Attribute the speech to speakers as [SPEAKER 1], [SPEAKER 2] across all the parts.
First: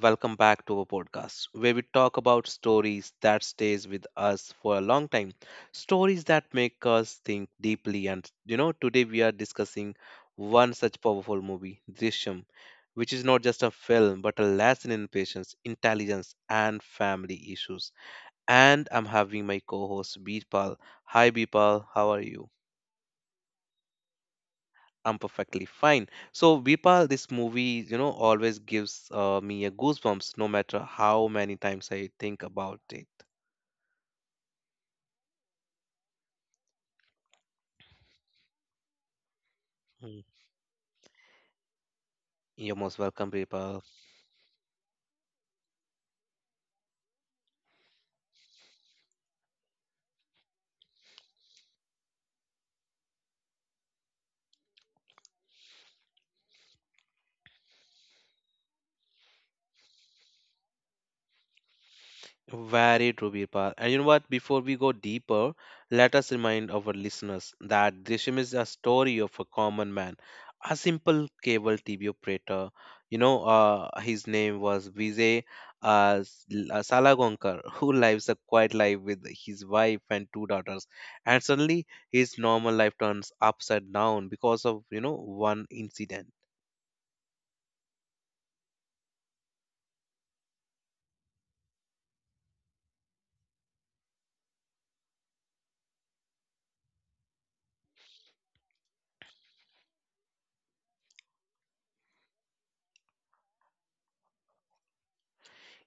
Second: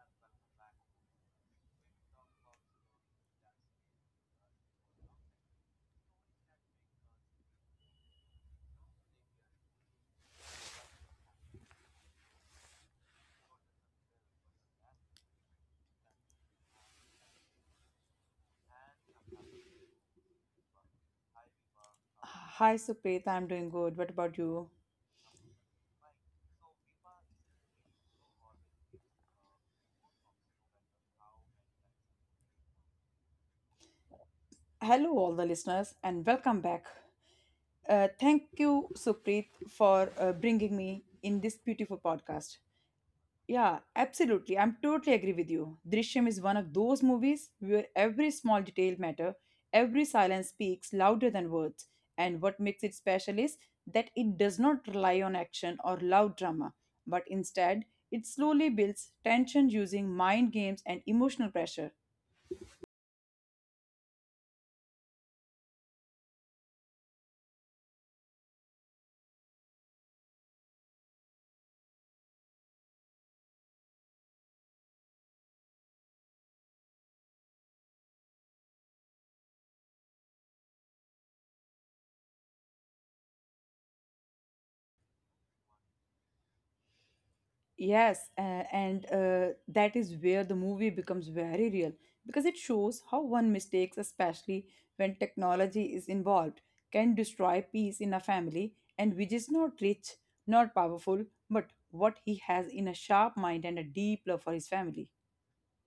[SPEAKER 1] welcome back to our podcast where we talk about stories that stays with us for a long time, stories that make us think deeply, and today we are discussing one such powerful movie, Drishyam, which is not just a film but a lesson in patience, intelligence, and family issues. And I'm having my co-host Birpal. Hi Birpal, how are you?
[SPEAKER 2] Hi, Supreet. I'm doing good. What about you?
[SPEAKER 1] I'm perfectly fine. So, Vipal, this movie, always gives me a goosebumps, no matter how many times I think about it.
[SPEAKER 2] Hello, all the listeners, and welcome back. Thank you, Supreet, for
[SPEAKER 1] Mm.
[SPEAKER 2] bringing me in this beautiful podcast.
[SPEAKER 1] You're most welcome,
[SPEAKER 2] Yeah,
[SPEAKER 1] Vipal.
[SPEAKER 2] absolutely. I'm totally agree with you. Drishyam is one of those movies where every small detail matter, every silence speaks louder than words. And what makes it special is that it does not rely on action or loud drama, but instead it slowly builds tension using mind games and emotional pressure.
[SPEAKER 1] Very true, Birpal. And you know what? Before we go deeper, let us remind our listeners that Drishyam is a story of a common man, a simple cable TV operator. His name was Vijay uh, S- Salagonkar, who lives a quiet life with his wife and two daughters. And suddenly, his normal life turns upside down because of, one incident.
[SPEAKER 2] Yes, and that is where the movie becomes very real because it shows how one mistakes, especially when technology is involved, can destroy peace in a family. And which is not rich, not powerful, but what he has in a sharp mind and a deep love for his family.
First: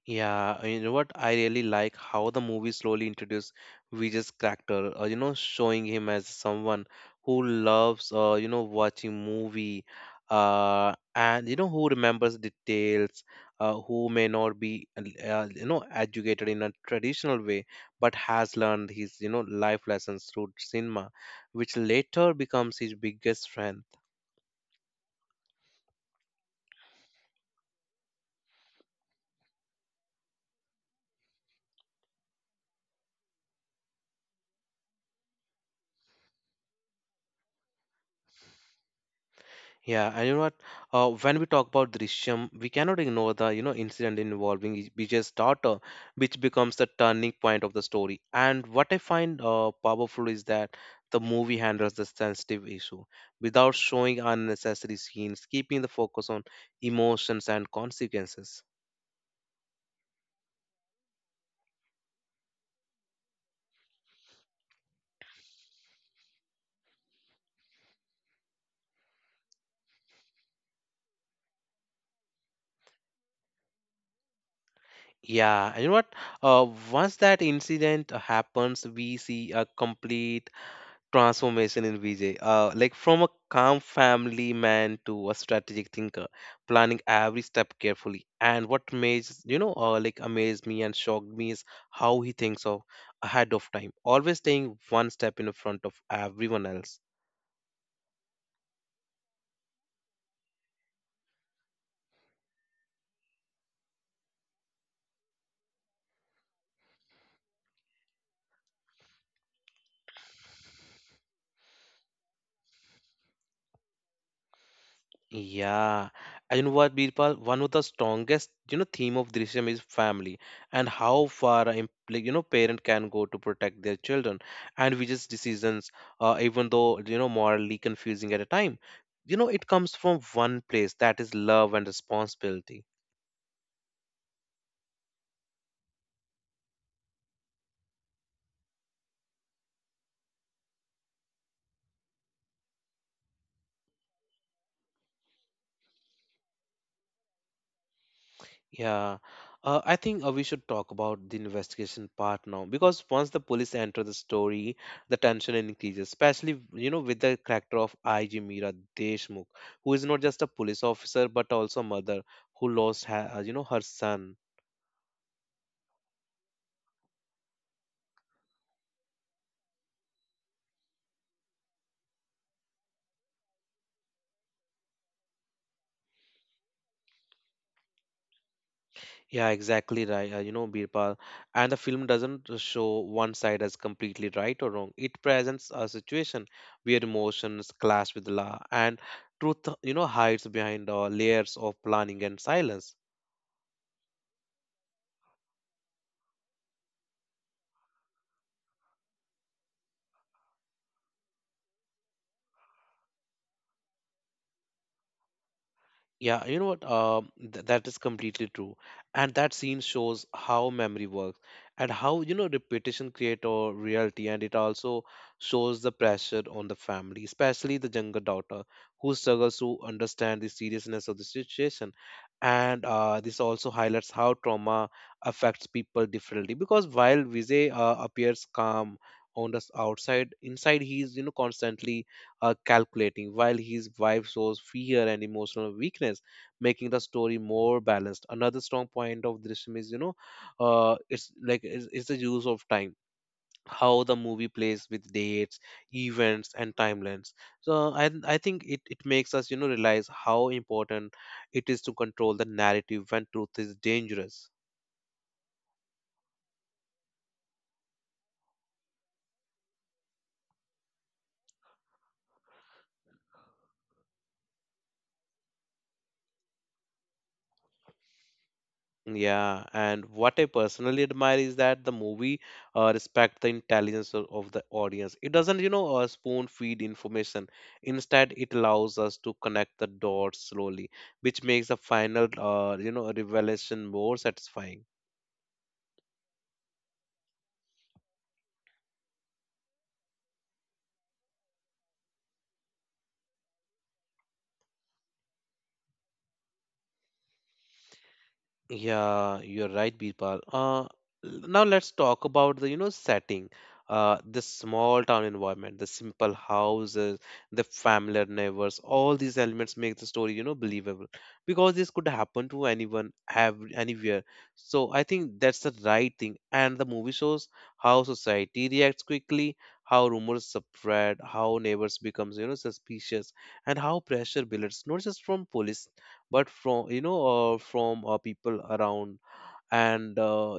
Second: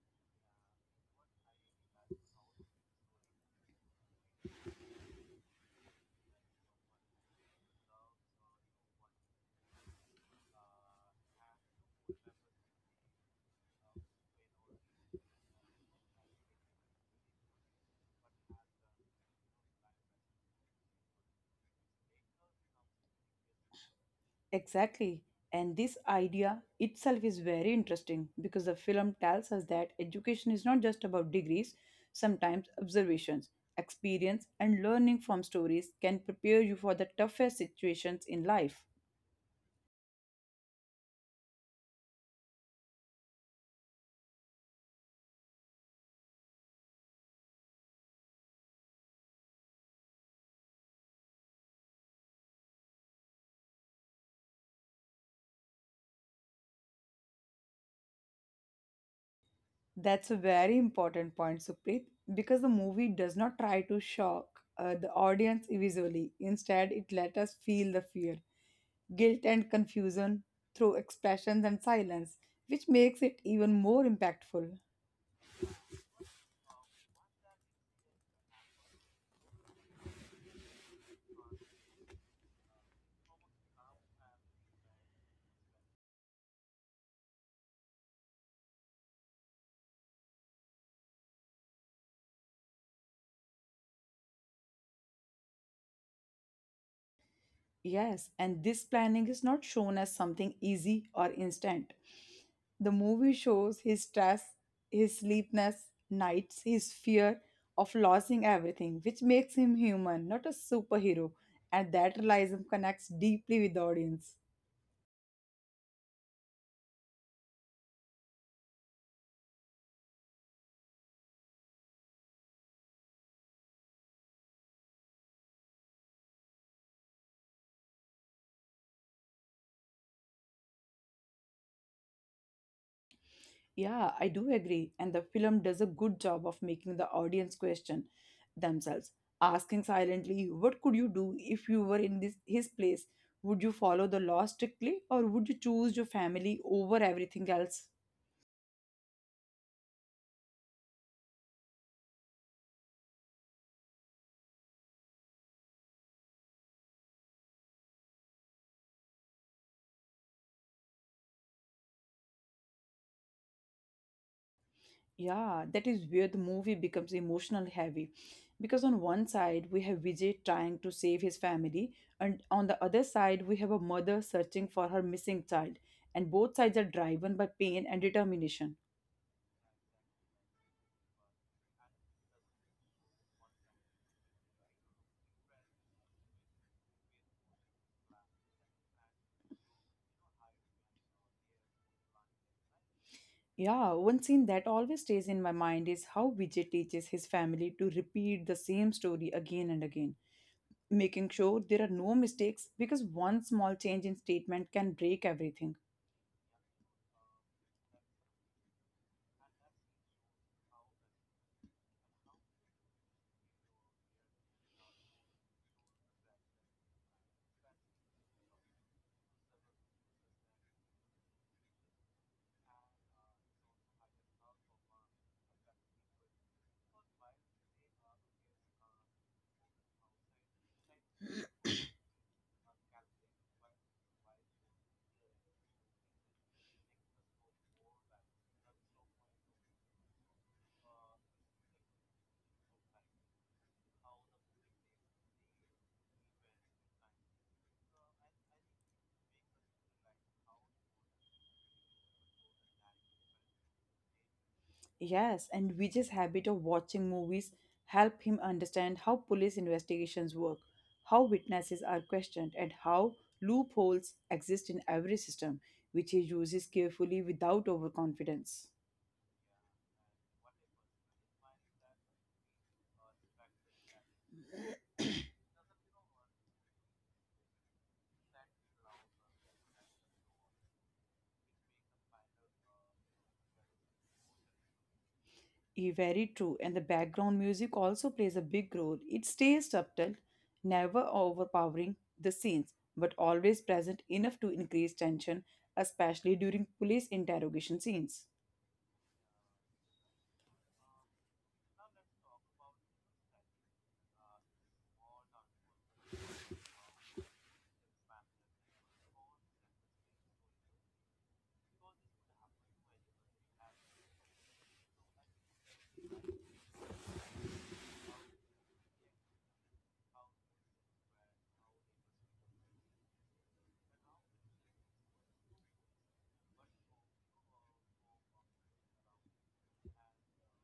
[SPEAKER 1] Yeah, you know what? I really like how the movie slowly introduced Vijay's character, showing him as someone who loves, watching movie, who remembers details, who may not be, educated in a traditional way, but has learned his, life lessons through cinema, which later becomes his biggest friend.
[SPEAKER 2] Exactly. And this idea itself is very interesting because the film tells us that education is not just about degrees, sometimes observations, experience, and learning from stories can prepare you for the toughest situations in life.
[SPEAKER 1] Yeah, and you know what? When we talk about Drishyam, we cannot ignore the incident involving Vijay's daughter, which becomes the turning point of the story. And what I find powerful is that the movie handles the sensitive issue without showing unnecessary scenes, keeping the focus on emotions and consequences.
[SPEAKER 2] That's a very important point, Supreet, because the movie does not try to shock the audience visually. Instead, it let us feel the fear, guilt, and confusion through expressions and silence, which makes it even more impactful.
[SPEAKER 1] Yeah, and you know what? Uh, once that incident happens, we see a complete transformation in Vijay. Like from a calm family man to a strategic thinker, planning every step carefully. And what amazed, amazed me and shocked me is how he thinks of ahead of time, always staying one step in front of everyone else.
[SPEAKER 2] Yes, and this planning is not shown as something easy or instant. The movie shows his stress, his sleepless nights, his fear of losing everything, which makes him human, not a superhero. And that realism connects deeply with the audience.
[SPEAKER 1] Yeah, and you know what, Birpal? One of the strongest, theme of Drishyam is family and how far, a like, you know, parent can go to protect their children, and which decisions, even though, morally confusing at a time. You know, it comes from one place, that is love and responsibility.
[SPEAKER 2] Yeah, I do agree. And the film does a good job of making the audience question themselves, asking silently, "What could you do if you were in this, his place? Would you follow the law strictly, or would you choose your family over everything else?"
[SPEAKER 1] Yeah, I think we should talk about the investigation part now, because once the police enter the story, the tension increases, especially with the character of IG Meera Deshmukh, who is not just a police officer but also a mother who lost her, her son.
[SPEAKER 2] Yeah, that is where the movie becomes emotional heavy. Because on one side, we have Vijay trying to save his family, and on the other side, we have a mother searching for her missing child. And both sides are driven by pain and determination.
[SPEAKER 1] Yeah, exactly right. You know Birpal, and the film doesn't show one side as completely right or wrong. It presents a situation where emotions clash with law and truth, hides behind layers of planning and silence.
[SPEAKER 2] Yeah, one scene that always stays in my mind is how Vijay teaches his family to repeat the same story again and again, making sure there are no mistakes because one small change in statement can break everything.
[SPEAKER 1] Yeah, you know what? Th that is completely true. And that scene shows how memory works and how, repetition create a reality. And it also shows the pressure on the family, especially the younger daughter who struggles to understand the seriousness of the situation. And this also highlights how trauma affects people differently, because while Vijay appears calm on the outside, inside he is constantly calculating, while his wife shows fear and emotional weakness, making the story more balanced. Another strong point of Drishyam is, it's the use of time. How the movie plays with dates, events, and timelines. So I think it makes us realize how important it is to control the narrative when truth is dangerous.
[SPEAKER 2] Yes, and Vijay's habit of watching movies help him understand how police investigations work, how witnesses are questioned, and how loopholes exist in every system, which he uses carefully without overconfidence.
[SPEAKER 1] Yeah, and what I personally admire is that the movie respect the intelligence of the audience. It doesn't, spoon feed information. Instead, it allows us to connect the dots slowly, which makes the final, revelation more satisfying.
[SPEAKER 2] Eh, very true. And the background music also plays a big role. It stays subtle, never overpowering the scenes, but always present enough to increase tension, especially during police interrogation scenes.
[SPEAKER 1] Yeah, you're right, Birpal. Now let's talk about the, setting. The small town environment, the simple houses, the familiar neighbors, all these elements make the story, believable because this could happen to anyone, have anywhere. So I think that's the right thing. And the movie shows how society reacts quickly, how rumors spread, how neighbors becomes, suspicious, and how pressure builds, not just from police but from from people around. And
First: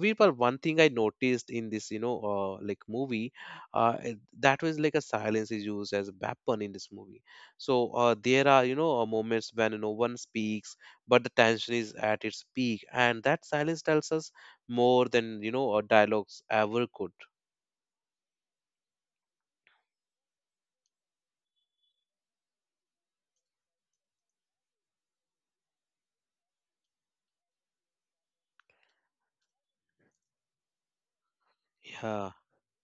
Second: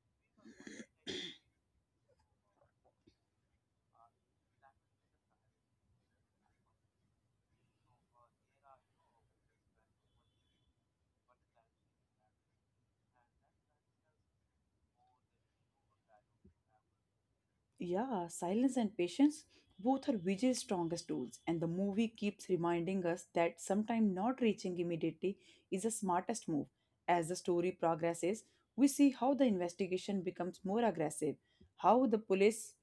[SPEAKER 1] we were One thing I noticed in this, movie, uh, it- that was like a silence is used as a weapon in this movie. So there are, moments when no one speaks, but the tension is at its peak, and that silence tells us more than, dialogues ever could.
[SPEAKER 2] Yeah, silence and patience both are Vijay's strongest tools, and the movie keeps reminding us that sometimes not reaching immediately is the smartest move. As the story progresses, we see how the investigation becomes more aggressive, how the
[SPEAKER 1] Yeah.
[SPEAKER 2] police,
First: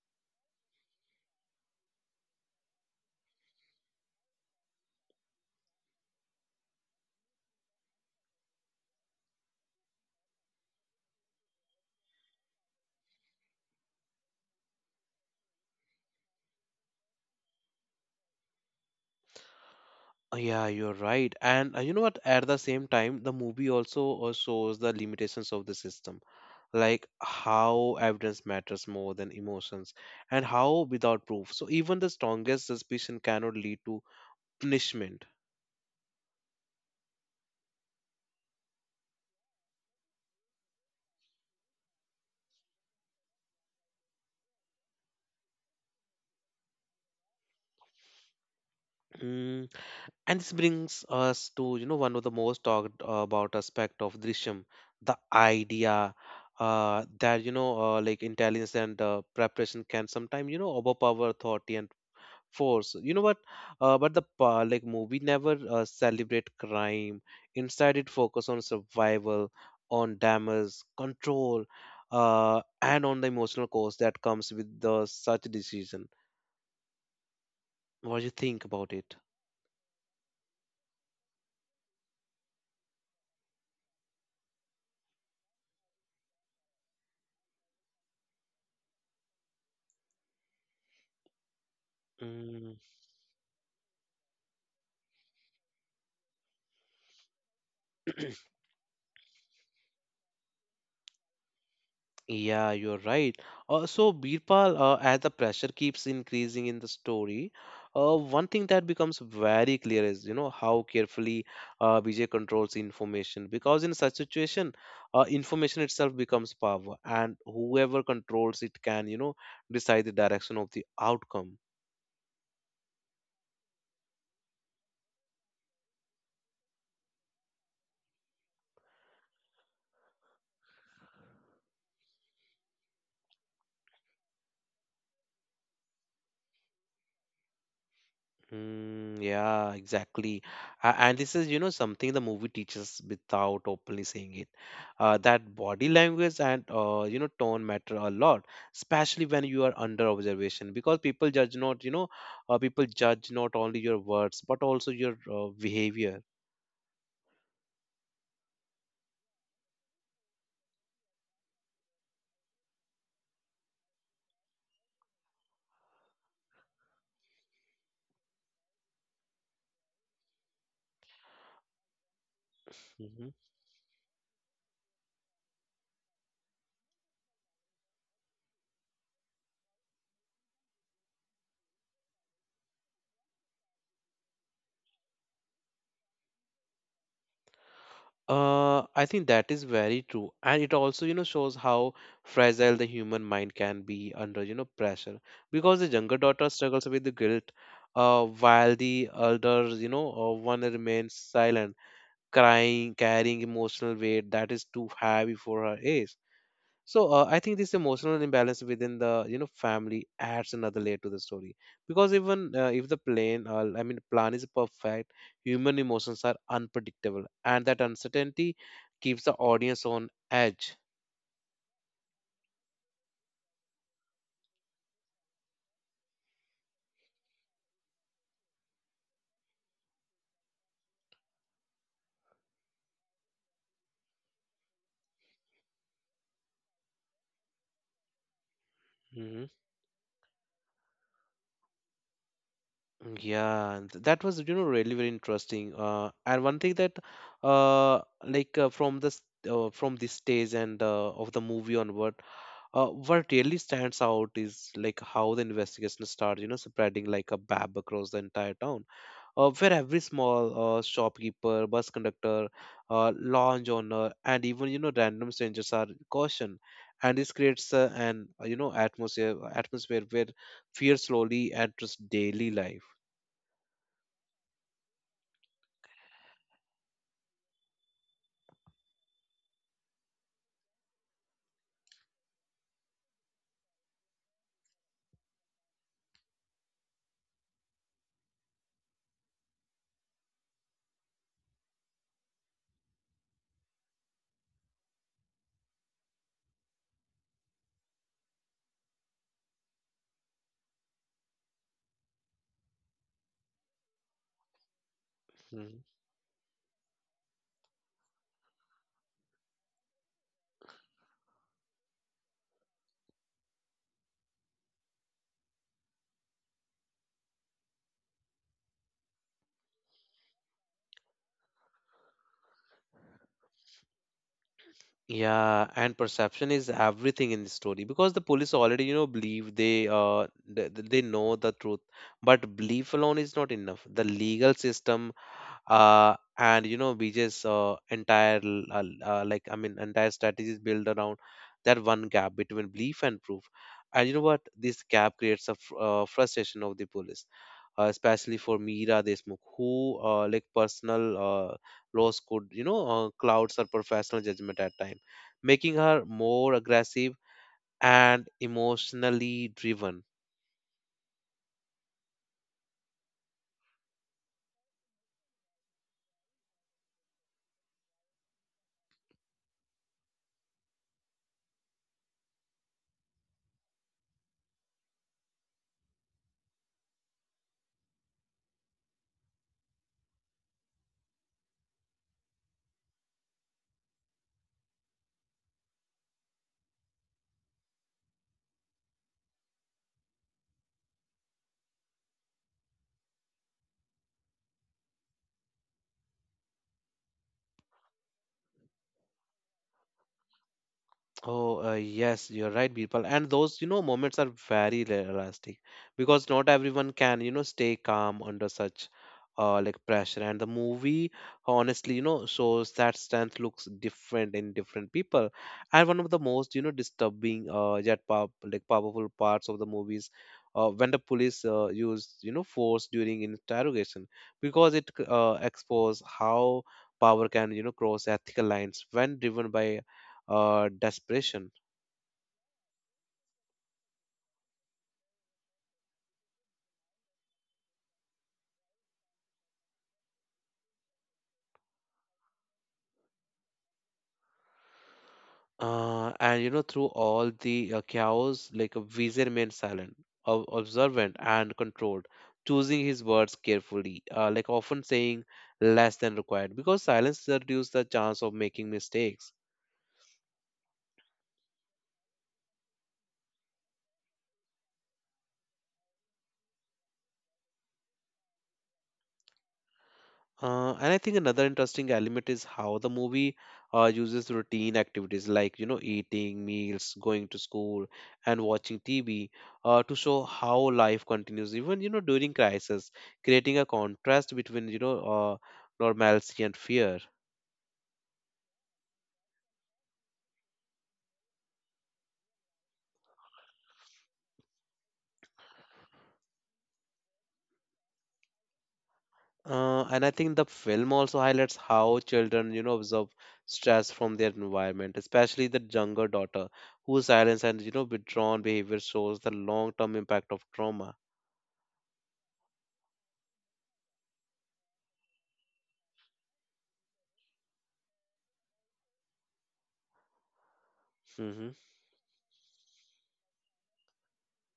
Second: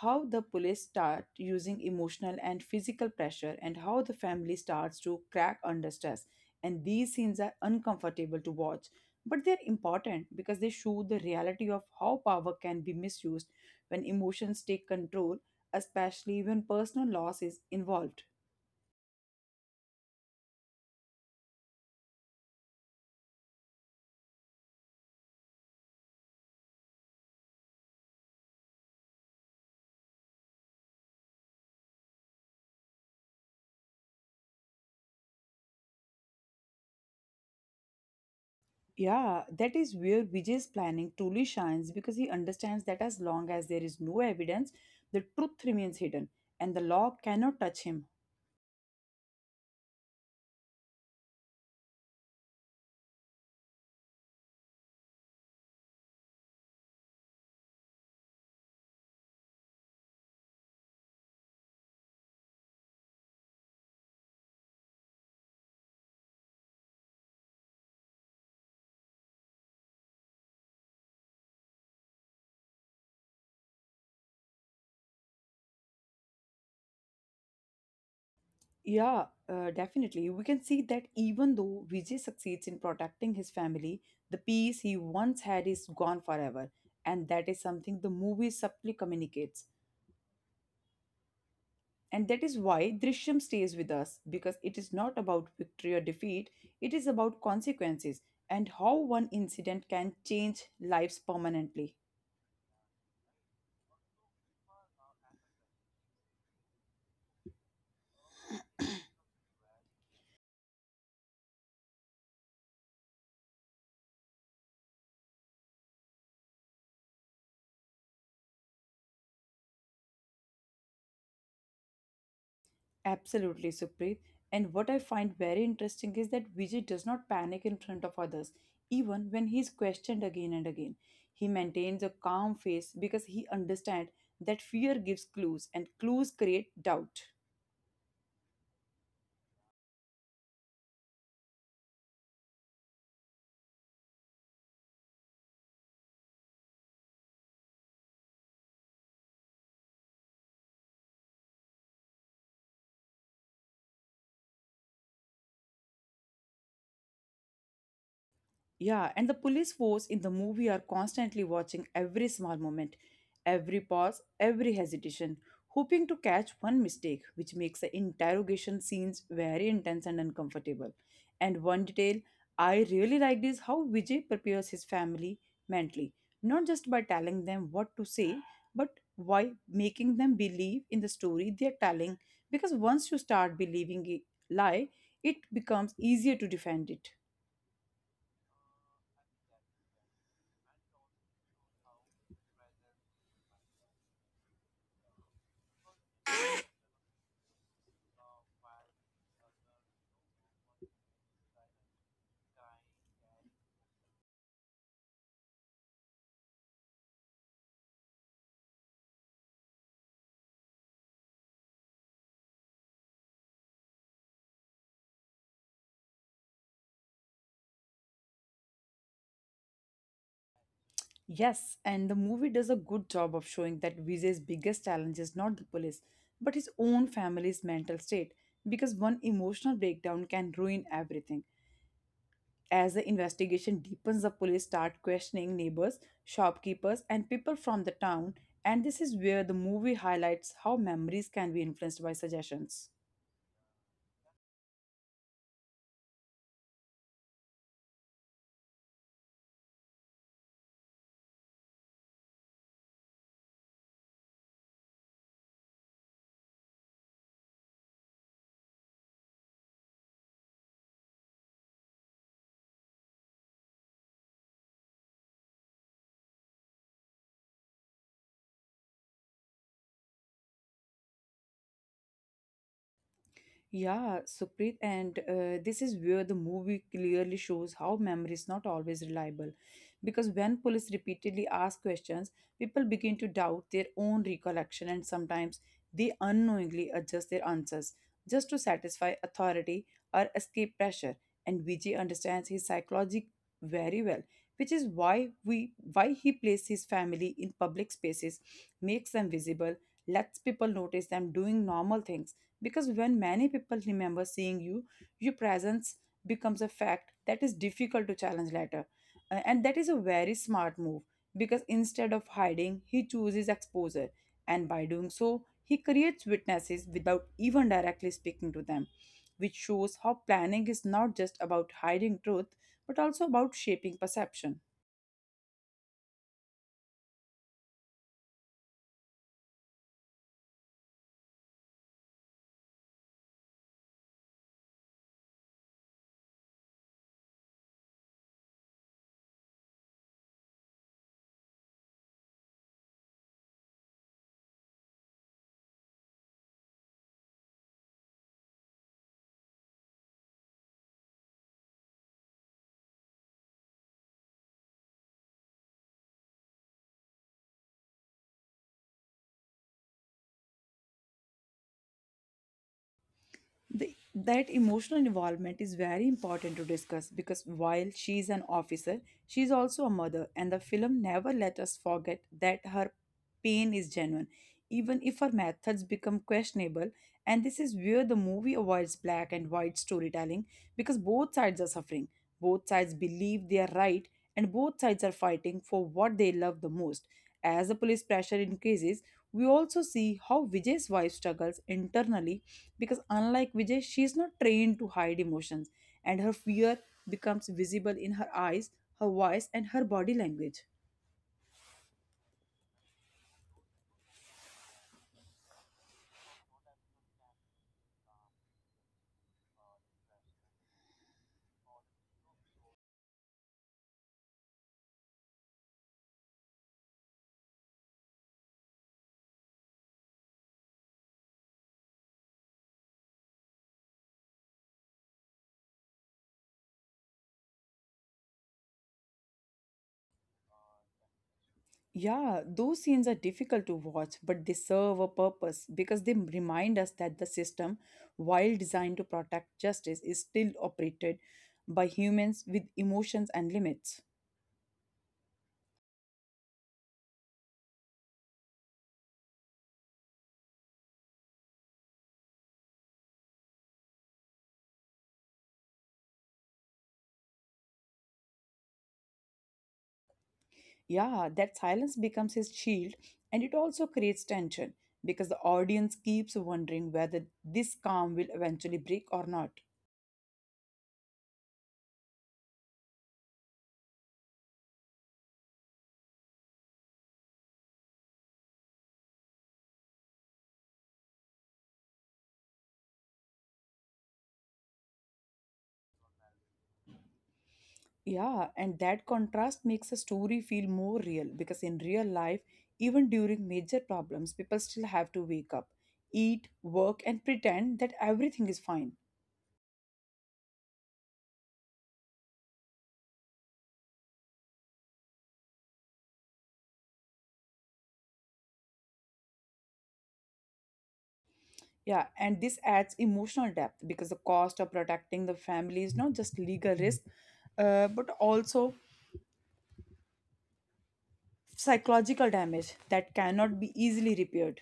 [SPEAKER 2] how the police start using emotional and physical pressure, and how the family starts to crack under stress. And these scenes are uncomfortable to watch, but they're important because they show the reality of how power can be misused when emotions take control, especially when personal loss is involved.
[SPEAKER 1] Uh, yeah, you're right, and you know what? At the same time, the movie also shows the limitations of the system, like how evidence matters more than emotions, and how without proof, so even the strongest suspicion cannot lead to punishment.
[SPEAKER 2] Yeah, that is where Vijay's planning truly shines, because he understands that as long as there is no evidence, the truth remains hidden and the law cannot touch him.
[SPEAKER 1] Mm, and this brings us to one of the most talked about aspect of Drishyam, the idea that you know like intelligence and preparation can sometimes overpower authority and force, you know what? But the pa- like Movie never celebrate crime. Instead, it focus on survival, on damage control, and on the emotional cost that comes with the such decision. What do you think about it?
[SPEAKER 2] Yeah, Definitely. We can see that even though Vijay succeeds in protecting his family, the peace he once had is gone forever. And that is something the movie subtly communicates. And that is
[SPEAKER 1] Mm.
[SPEAKER 2] why Drishyam stays with us, because it is not about victory or defeat, it is about consequences and how one incident can change lives permanently.
[SPEAKER 1] Yeah, you're right. So, Birpal, as the pressure keeps increasing in the story, one thing that becomes very clear is, how carefully Vijay controls information. Because in such situation, information itself becomes power, and whoever controls it can, decide the direction of the outcome.
[SPEAKER 2] Absolutely, Supreet. And what I find very interesting is that Vijay does not panic in front of others, even when he is questioned again and again. He maintains a calm face because he understands that fear gives clues and clues create doubt.
[SPEAKER 1] Mm, yeah, exactly. And this is, something the movie teaches without openly saying it. That body language and, tone matter a lot, especially when you are under observation, because people judge not only your words, but also your behavior.
[SPEAKER 2] Yeah, and the police force in the movie are constantly watching every small moment, every pause, every hesitation, hoping to catch one mistake, which makes the interrogation scenes very intense and uncomfortable. And one detail I really
[SPEAKER 1] Mm-hmm.
[SPEAKER 2] liked is how Vijay prepares his family mentally, not just by telling them what to say, but by making them believe in the story they are telling, because once you start believing a lie, it becomes easier to defend it.
[SPEAKER 1] I think that is very true, and it also, shows how fragile the human mind can be under, pressure. Because the younger daughter struggles with the guilt, while the elder, one remains silent, crying, carrying emotional weight that is too heavy for her age. So I think this emotional imbalance within the family adds another layer to the story, because even if the plan I mean plan is perfect, human emotions are unpredictable, and that uncertainty keeps the audience on edge.
[SPEAKER 2] Yes, and the movie does a good job of showing that Vijay's biggest challenge is not the police, but his own family's mental state, because one emotional breakdown can ruin everything. As the investigation deepens, the police start questioning neighbors, shopkeepers, and people from the town, and this is
[SPEAKER 1] Hmm.
[SPEAKER 2] where the movie highlights how memories can be influenced by suggestions.
[SPEAKER 1] Yeah, and that was, you know, really very interesting. And one thing that uh, like uh, from this from this stage and of the movie onward, what really stands out is like how the investigation starts, spreading like a bab across the entire town, where every small shopkeeper, bus conductor, lounge owner, and even random strangers are cautioned, and this creates an you know atmosphere where fear slowly enters daily life.
[SPEAKER 2] Yeah, Supreet, and this is where the movie clearly shows how memory is not always reliable. Because when police repeatedly ask questions, people begin to doubt their own recollection, and sometimes they unknowingly adjust their answers just to satisfy authority or escape pressure. And Vijay understands his psychology very well, which is why he places his family in public spaces, makes them visible, lets people notice them doing normal things, because when many people remember seeing you, your
[SPEAKER 1] Hmm.
[SPEAKER 2] presence becomes a fact that is difficult to challenge later. And that is a very smart move, because instead of hiding he chooses exposure, and by doing so he creates witnesses without even directly speaking to them, which shows how planning is not just about hiding truth but also about shaping perception.
[SPEAKER 1] Yeah, and perception is everything in the story because the police already, believe they know the truth, but belief alone is not enough. The legal system, BJ's entire l- l- like I mean, entire strategy is built around that one gap between belief and proof. And you know what? This gap creates a fr frustration of the police, especially for Meera Deshmukh, who personal loss could, clouds her professional judgment at times, making her more aggressive and emotionally driven.
[SPEAKER 2] That emotional involvement is very important to discuss, because while she is an officer, she is also a mother, and the film never let us forget that her pain is genuine, even if her methods become questionable. And this is where the movie avoids black and white storytelling, because both sides are suffering, both sides believe they are right, and both sides are fighting for what they love the most. As the police pressure increases, we also see how Vijay's wife struggles internally, because unlike Vijay, she's not trained to hide emotions, and her fear becomes visible in her eyes, her voice, and her body language.
[SPEAKER 1] Oh, yes, you're right, people. And those, moments are very elastic, because not everyone can, stay calm under such pressure. And the movie, honestly, shows that strength looks different in different people. And one of the most, disturbing yet pow- like powerful parts of the movies, when the police use, force during interrogation, because it expose how power can, cross ethical lines when driven by desperation.
[SPEAKER 2] Yeah, those scenes are difficult to watch, but they serve a purpose, because they remind us that the system, while designed to protect justice, is still operated by humans with emotions and limits.
[SPEAKER 1] And you know, through all the chaos, like a vizier remained silent, observant, and controlled, choosing his words carefully, often saying less than required, because silence reduces the chance of making mistakes.
[SPEAKER 2] Yeah, that silence becomes his shield, and it also creates tension because the audience keeps wondering whether this calm will eventually break or not.
[SPEAKER 1] And I think another interesting element is how the movie uses routine activities like, eating, meals, going to school, and watching TV to show how life continues, even, during crisis, creating a contrast between, normalcy and fear.
[SPEAKER 2] Yeah, and that contrast makes a story feel more real, because in real life, even during major problems, people still have to wake up, eat, work, and pretend that everything is fine.
[SPEAKER 1] And I think the film also highlights how children, absorb stress from their environment, especially the younger daughter, whose silence and, withdrawn behavior shows the long-term impact of trauma.
[SPEAKER 2] Yeah, and this adds emotional depth, because the cost of protecting the family is not just legal risk, but also
[SPEAKER 1] Mm-hmm.
[SPEAKER 2] psychological damage that cannot be easily repaired.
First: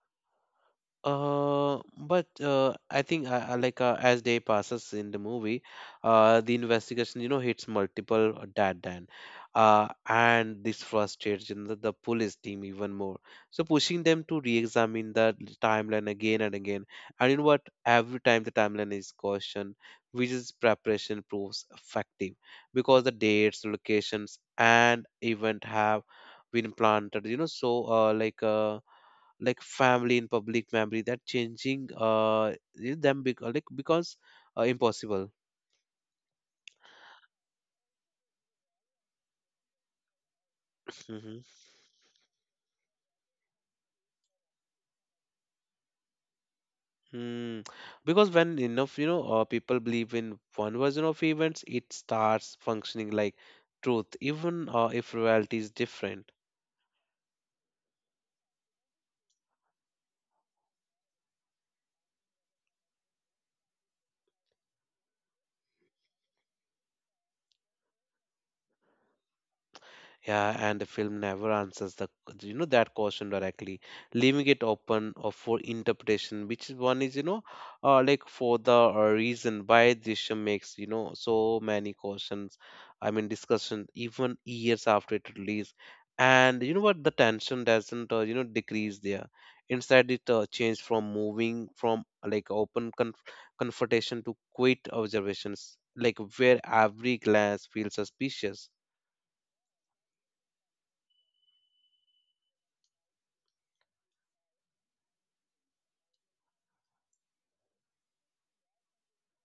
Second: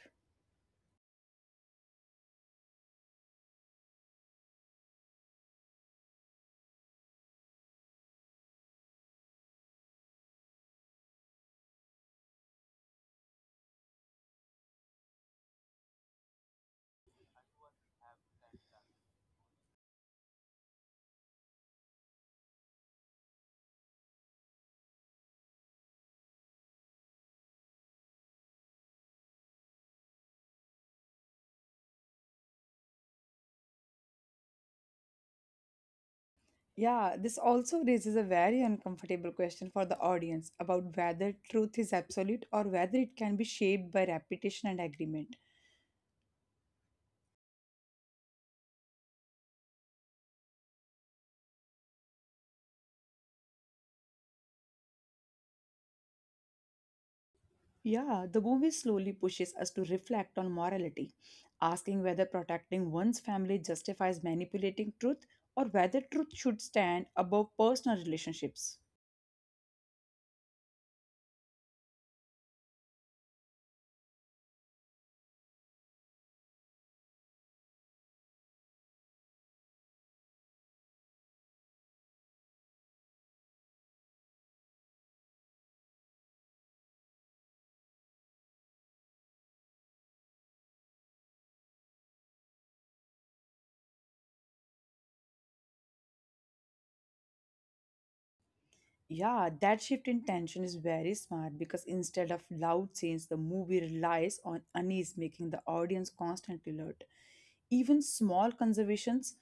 [SPEAKER 1] But I think as day passes in the movie, the investigation hits multiple dead end, and this frustrates the police team even more. So pushing them to re-examine the timeline again and again, and you know what? Every time the timeline is cautioned, which is preparation proves effective because the dates, locations, and event have been planted. Family in public memory that changing them because impossible.
[SPEAKER 2] Yeah, this also raises a very uncomfortable question for the audience about whether
[SPEAKER 1] Hmm.
[SPEAKER 2] truth is absolute or whether it can be shaped by repetition and agreement.
[SPEAKER 1] Hmm. Because when enough people believe in one version of events, it starts functioning like truth, even if reality is different.
[SPEAKER 2] Yeah, the movie slowly pushes us to reflect on morality, asking whether protecting one's family justifies manipulating truth, or whether truth should stand above personal relationships.
[SPEAKER 1] Yeah, and the film never answers the that question directly, leaving it open or for interpretation, which is one is for the reason why Drishyam makes so many questions, I mean discussion even years after it released, and you know what, the tension doesn't decrease there. Instead, it changed from moving from open confrontation to quiet observations, like where every glance feels suspicious.
[SPEAKER 2] Yeah, that shift in tension is very smart, because instead of loud scenes, the movie relies on unease, making the audience constantly alert. Even small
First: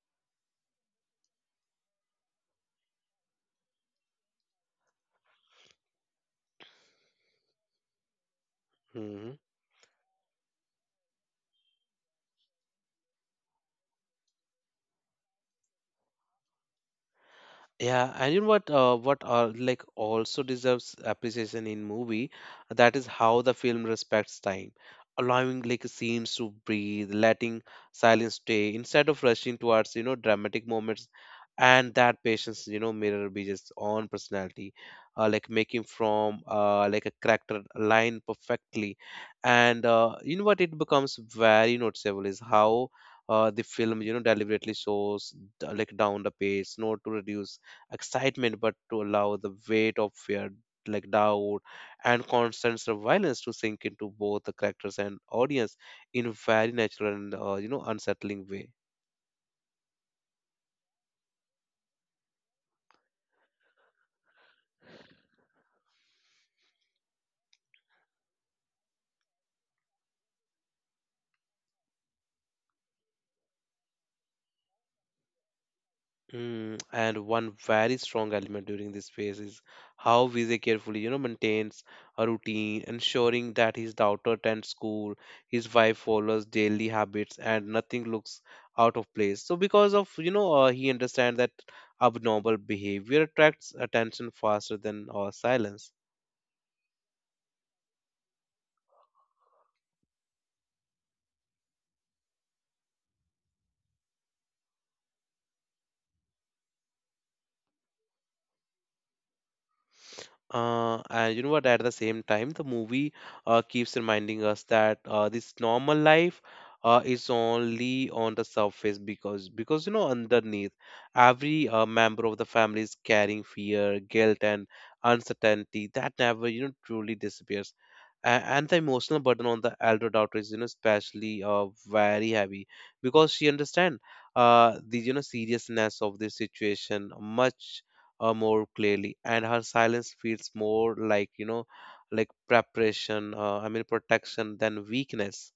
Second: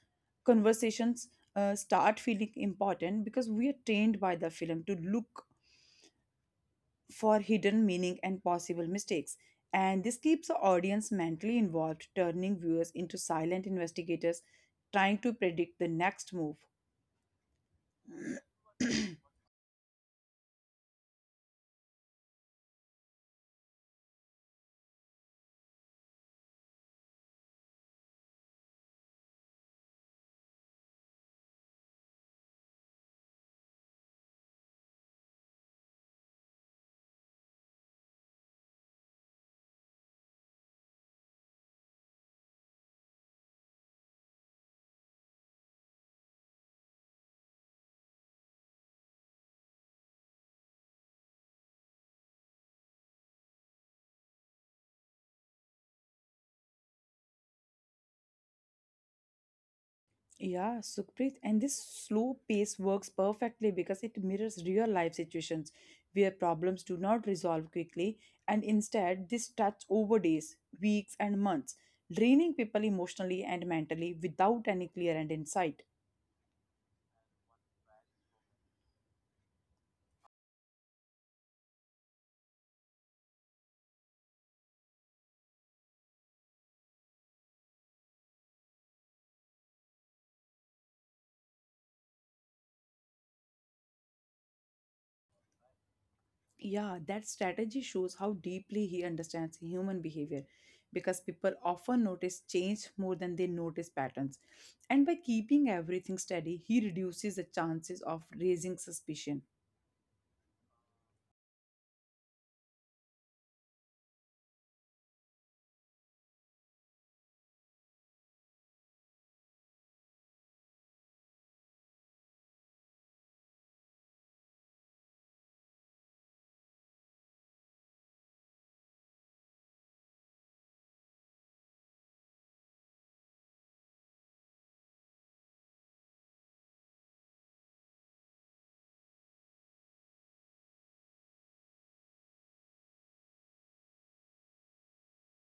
[SPEAKER 2] conversations start feeling important, because we are trained by the film to look for hidden meaning and possible mistakes. And this keeps the audience mentally involved, turning viewers into silent investigators trying to predict the next move.
[SPEAKER 1] Yeah, and you know what? Also deserves appreciation in movie, that is how the film respects time, allowing like scenes to breathe, letting silence stay instead of rushing towards dramatic moments, and that patience mirror Vijay's own personality, making from a character line perfectly, and you know what? It becomes very noticeable is how. The film, deliberately shows down the pace, not to reduce excitement but to allow the weight of fear, like doubt, and constant surveillance to sink into both the characters and audience in very natural and unsettling way.
[SPEAKER 2] Yeah, Sukhpreet, and this slow pace works perfectly because it mirrors real life situations where problems do not resolve quickly, and instead this stretch over days, weeks, and months, draining people emotionally and mentally without any clear end in sight.
[SPEAKER 1] And one very strong element during this phase is how Vijay carefully, maintains a routine, ensuring that his daughter attends school, his wife follows daily habits, and nothing looks out of place. So, because of he understands that abnormal behavior attracts attention faster than silence.
[SPEAKER 2] Yeah, that strategy shows how deeply he understands human behavior, because people often notice change more than they notice patterns. And by keeping everything steady, he reduces the chances of raising suspicion.
[SPEAKER 1] And you know what? At the same time, the movie keeps reminding us that this normal life is only on the surface because underneath every member of the family is carrying fear, guilt, and uncertainty that never truly disappears. And the emotional burden on the elder daughter is, especially very heavy because she understands the, seriousness of this situation much more clearly, and her silence feels more like like preparation, I mean protection, than weakness.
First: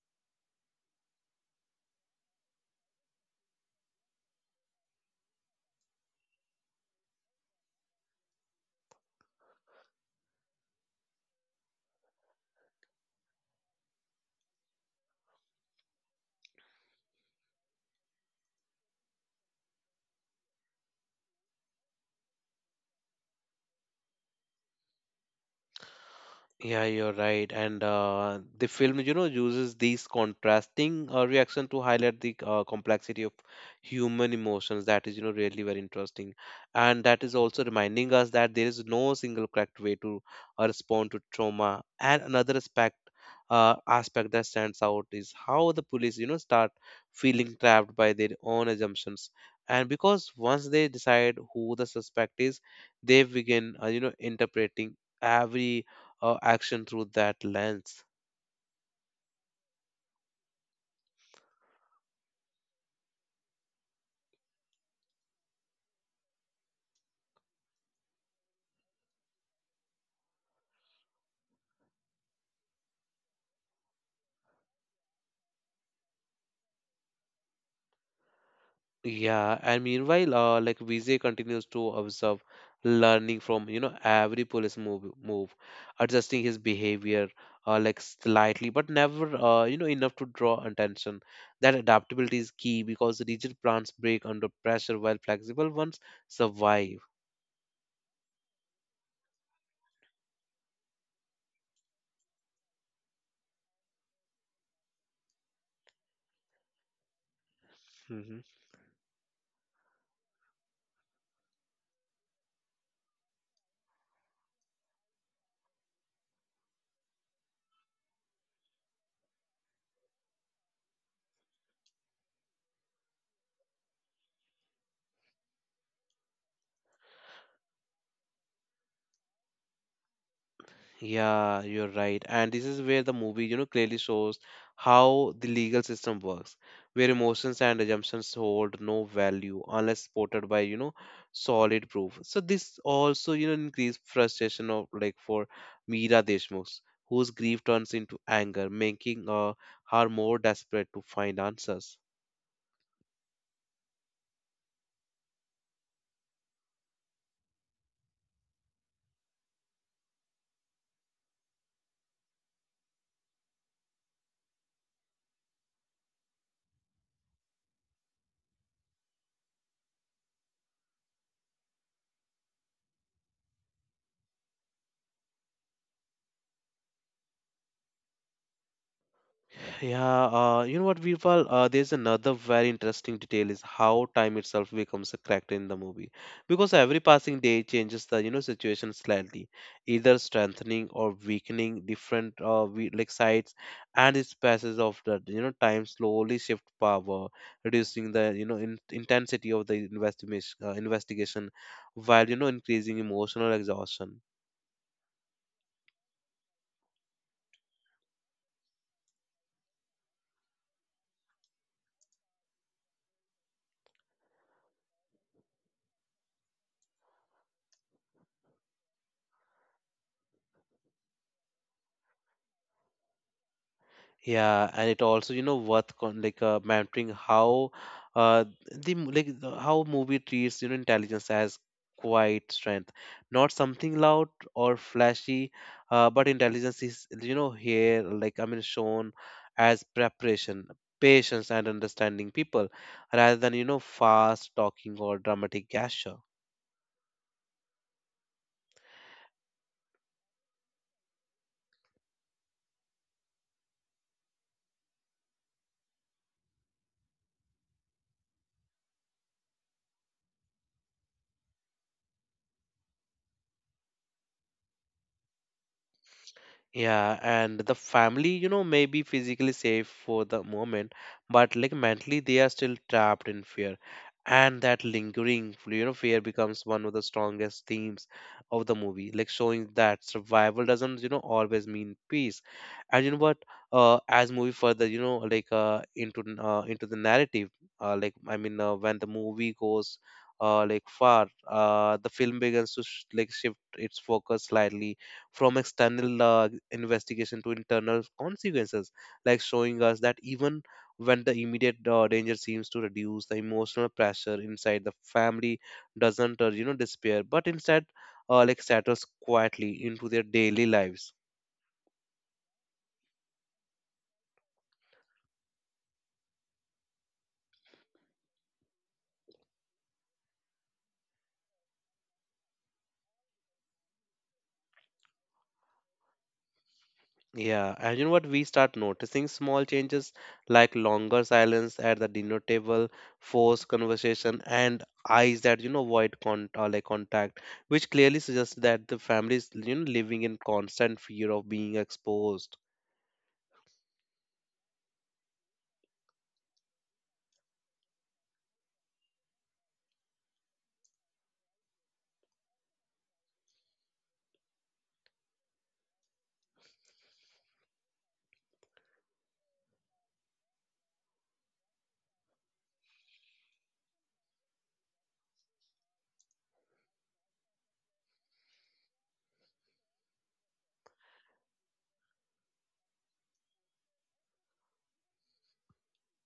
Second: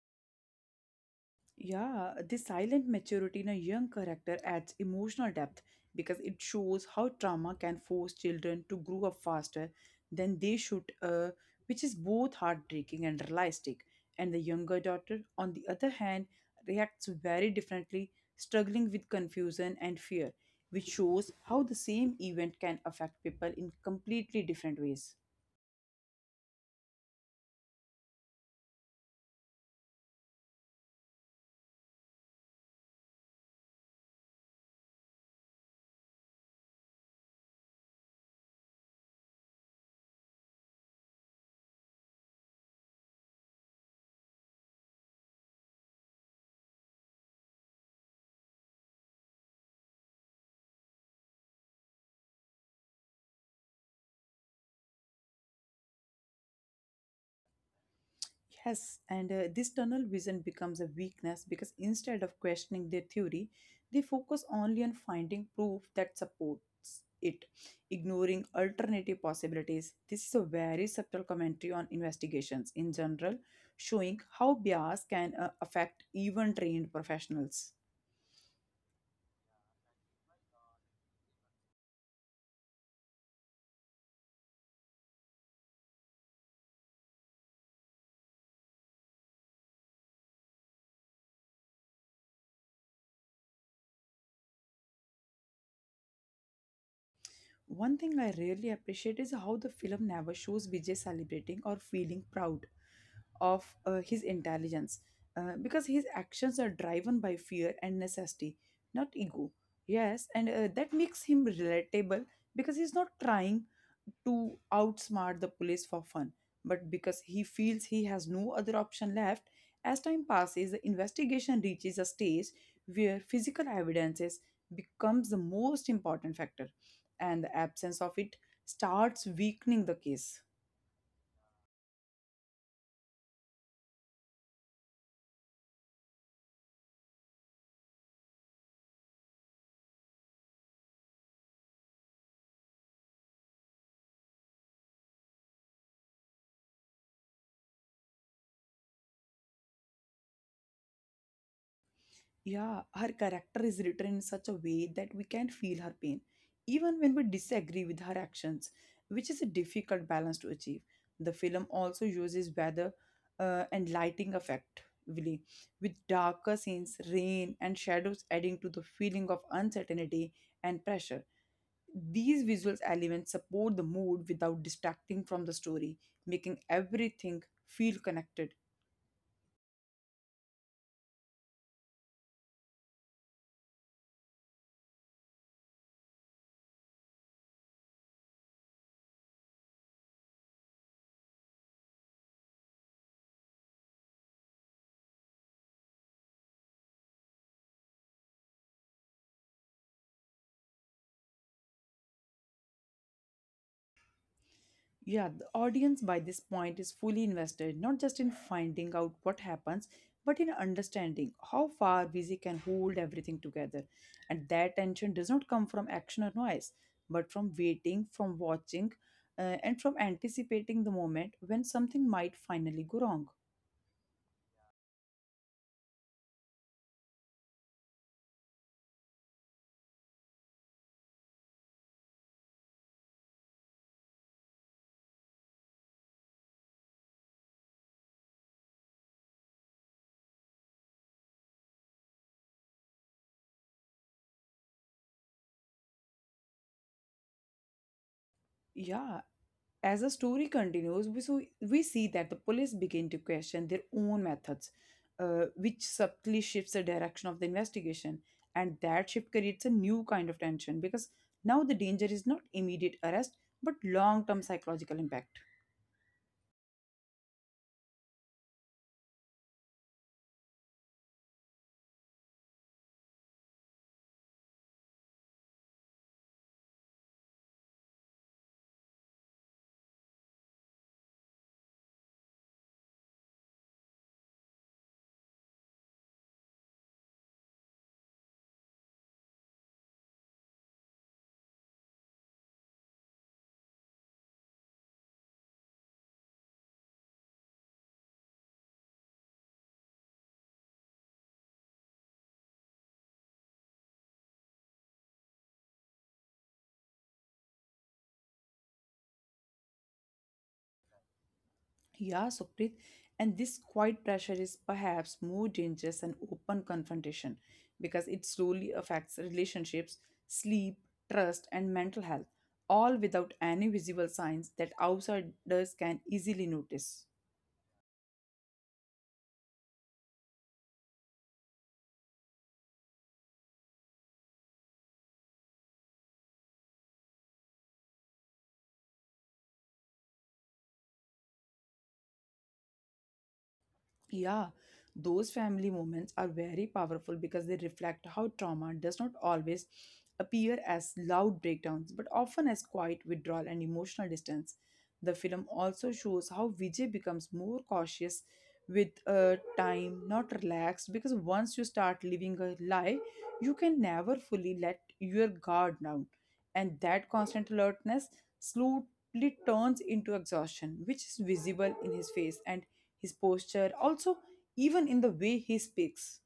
[SPEAKER 2] Yeah, this silent maturity in a young character adds emotional depth, because it shows how trauma can force children to grow up faster than they should, which is both heartbreaking and realistic. And the younger daughter, on the other hand, reacts very differently, struggling with confusion and fear, which shows how the same event can affect people in completely different ways.
[SPEAKER 1] Yeah, you're right. And the film, uses these contrasting reaction to highlight the complexity of human emotions. That is, really very interesting. And that is also reminding us that there is no single correct way to respond to trauma. And another aspect that stands out is how the police, start feeling trapped by their own assumptions. And because once they decide who the suspect is, they begin, interpreting every action through that lens.
[SPEAKER 2] Yes, and This tunnel vision becomes a weakness, because instead of questioning their theory, they focus only on finding proof that supports it, ignoring alternative possibilities. This is a very subtle commentary on investigations in general, showing how bias can affect even trained professionals.
[SPEAKER 1] Yeah, and meanwhile, Vijay continues to observe, learning from every police move, adjusting his behavior, slightly, but never enough to draw attention. That adaptability is key because rigid plants break under pressure, while flexible ones survive.
[SPEAKER 2] One thing I really appreciate is how the film never shows Vijay celebrating or feeling proud of his intelligence, because his actions are driven by fear and
[SPEAKER 1] Mm-hmm.
[SPEAKER 2] necessity, not ego. Yes, and that makes him relatable because he's not trying to outsmart the police for fun, but because he feels he has no other option left. As time passes, the investigation reaches a stage where physical evidences becomes the most important factor, and the absence of it starts weakening the case.
[SPEAKER 1] Yeah, you're right. And this is where the movie, clearly shows how the legal system works, where emotions and assumptions hold no value unless supported by, solid proof. So this also, increased frustration of like for Meera Deshmukh, whose grief turns into anger, making her more desperate to find answers.
[SPEAKER 2] Yeah, her character is written in such a way that we can feel her pain, even when we disagree with her actions, which is a difficult balance to achieve. The film also uses weather and lighting effect, really, with darker scenes, rain, and shadows adding to the feeling of uncertainty and pressure. These visual elements support the mood without distracting from the story, making everything feel connected.
[SPEAKER 1] Yeah, you know what, Virpal? There's another very interesting detail is how time itself becomes a character in the movie, because every passing day changes the situation slightly, either strengthening or weakening different we, like sides, and its passage of the time slowly shift power, reducing the intensity of the investigation, while increasing emotional exhaustion.
[SPEAKER 2] Yeah, the audience by this point is fully invested, not just in finding out what happens, but in understanding how far Vizi can hold everything together. And that tension does not come from action or noise, but from waiting, from watching, and from anticipating the moment when something might finally go wrong.
[SPEAKER 1] Yeah, and it also, worth con like mentoring how uh the mo- like the- how movie treats intelligence as quiet strength, not something loud or flashy, but intelligence is here, like I mean shown as preparation, patience, and understanding people, rather than fast talking or dramatic gesture.
[SPEAKER 2] Yeah. As the story continues, we see that the police begin to question their own methods, which subtly shifts the direction of the investigation. And that shift creates a new kind of tension because now the danger is not immediate arrest but long term psychological impact.
[SPEAKER 1] Yeah, and the family, may be physically safe for the moment, but like mentally, they are still trapped in fear. And that lingering, fear becomes one of the strongest themes of the movie, like showing that survival doesn't, always mean peace. And you know what? As movie further, into into the narrative, when the movie goes far, the film begins to shift its focus slightly from external investigation to internal consequences, like showing us that even when the immediate danger seems to reduce, the emotional pressure inside the family doesn't, disappear, but instead, settles quietly into their daily lives.
[SPEAKER 2] Yeah, Sukrit, and this quiet pressure is perhaps more dangerous than open confrontation because it slowly affects relationships, sleep, trust, and mental health, all without any visible signs that outsiders can easily notice.
[SPEAKER 1] Yeah, and you know what? We start noticing small changes like longer silence at the dinner table, forced conversation, and eyes that avoid contact, which clearly suggests that the family is living in constant fear of being exposed.
[SPEAKER 2] Yeah, those family moments are very powerful because they reflect how trauma does not always appear as loud breakdowns but often as quiet withdrawal and emotional distance. The film also shows how Vijay becomes more cautious with time, not relaxed, because once you start living a lie, you can never fully let your guard down. And that constant alertness slowly turns into exhaustion, which is visible in his face and his posture, also, even in the way he speaks.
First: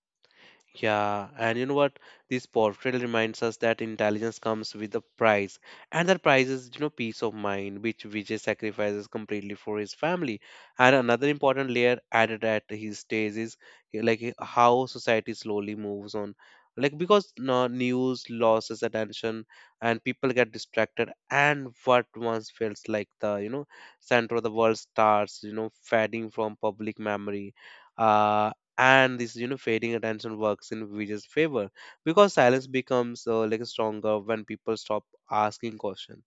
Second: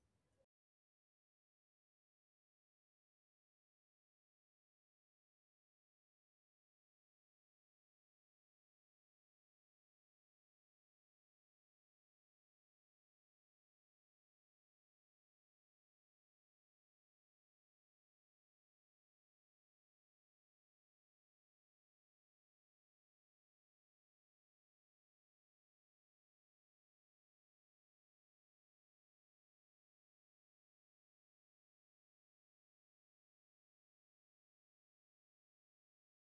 [SPEAKER 1] Yeah, and you know what? This portrayal reminds us that intelligence comes with a price, and that price is, peace of mind, which Vijay sacrifices completely for his family. And another important layer added at his stage is how society slowly moves on, like because no news loses attention, and people get distracted, and what once felt like the, center of the world starts, fading from public memory. Uh, and this fading attention works in Vijay's favor because silence becomes stronger when people stop asking questions.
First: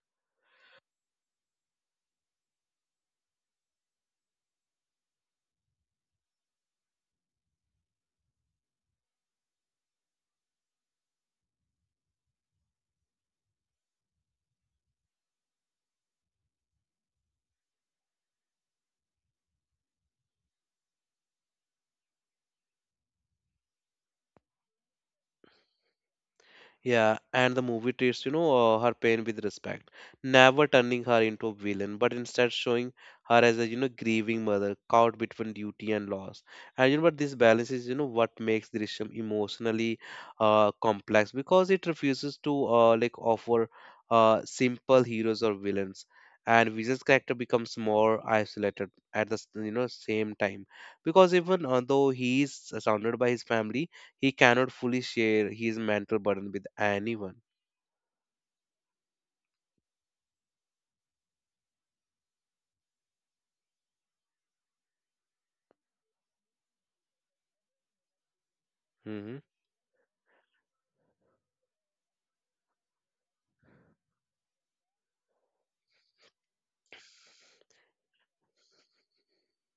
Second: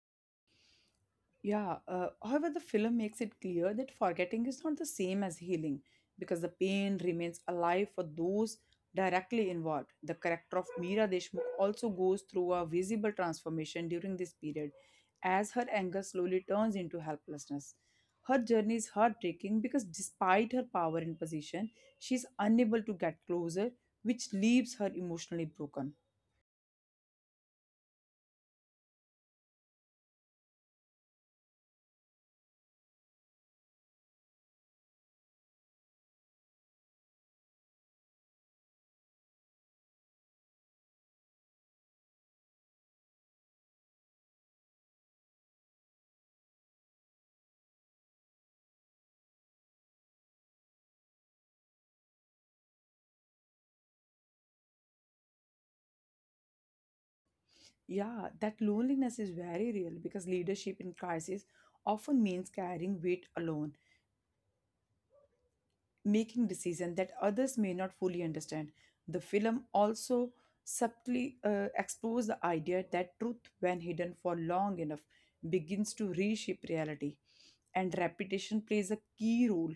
[SPEAKER 2] Yeah, however, the film makes it clear that forgetting is not the same as healing because the pain remains alive for those directly involved. The character of Meera Deshmukh also goes through a visible transformation during this period as her anger slowly turns into helplessness. Her journey is heartbreaking because despite her power and position, she is unable to get closer, which leaves her emotionally broken.
[SPEAKER 1] Yeah, and the movie treats, her pain with respect, never turning her into a villain, but instead showing her as a, grieving mother caught between duty and loss. And but this balance is, what makes Drishyam emotionally complex because it refuses to offer simple heroes or villains. And Vijay's character becomes more isolated at the same time because even though he is surrounded by his family, he cannot fully share his mental burden with anyone.
[SPEAKER 2] Yeah, that loneliness is very real because leadership in crisis often means carrying weight alone, making decisions that others may not fully understand. The
[SPEAKER 1] Mhm.
[SPEAKER 2] film also subtly explores the idea that truth, when hidden for long enough, begins to reshape reality. And repetition plays a key role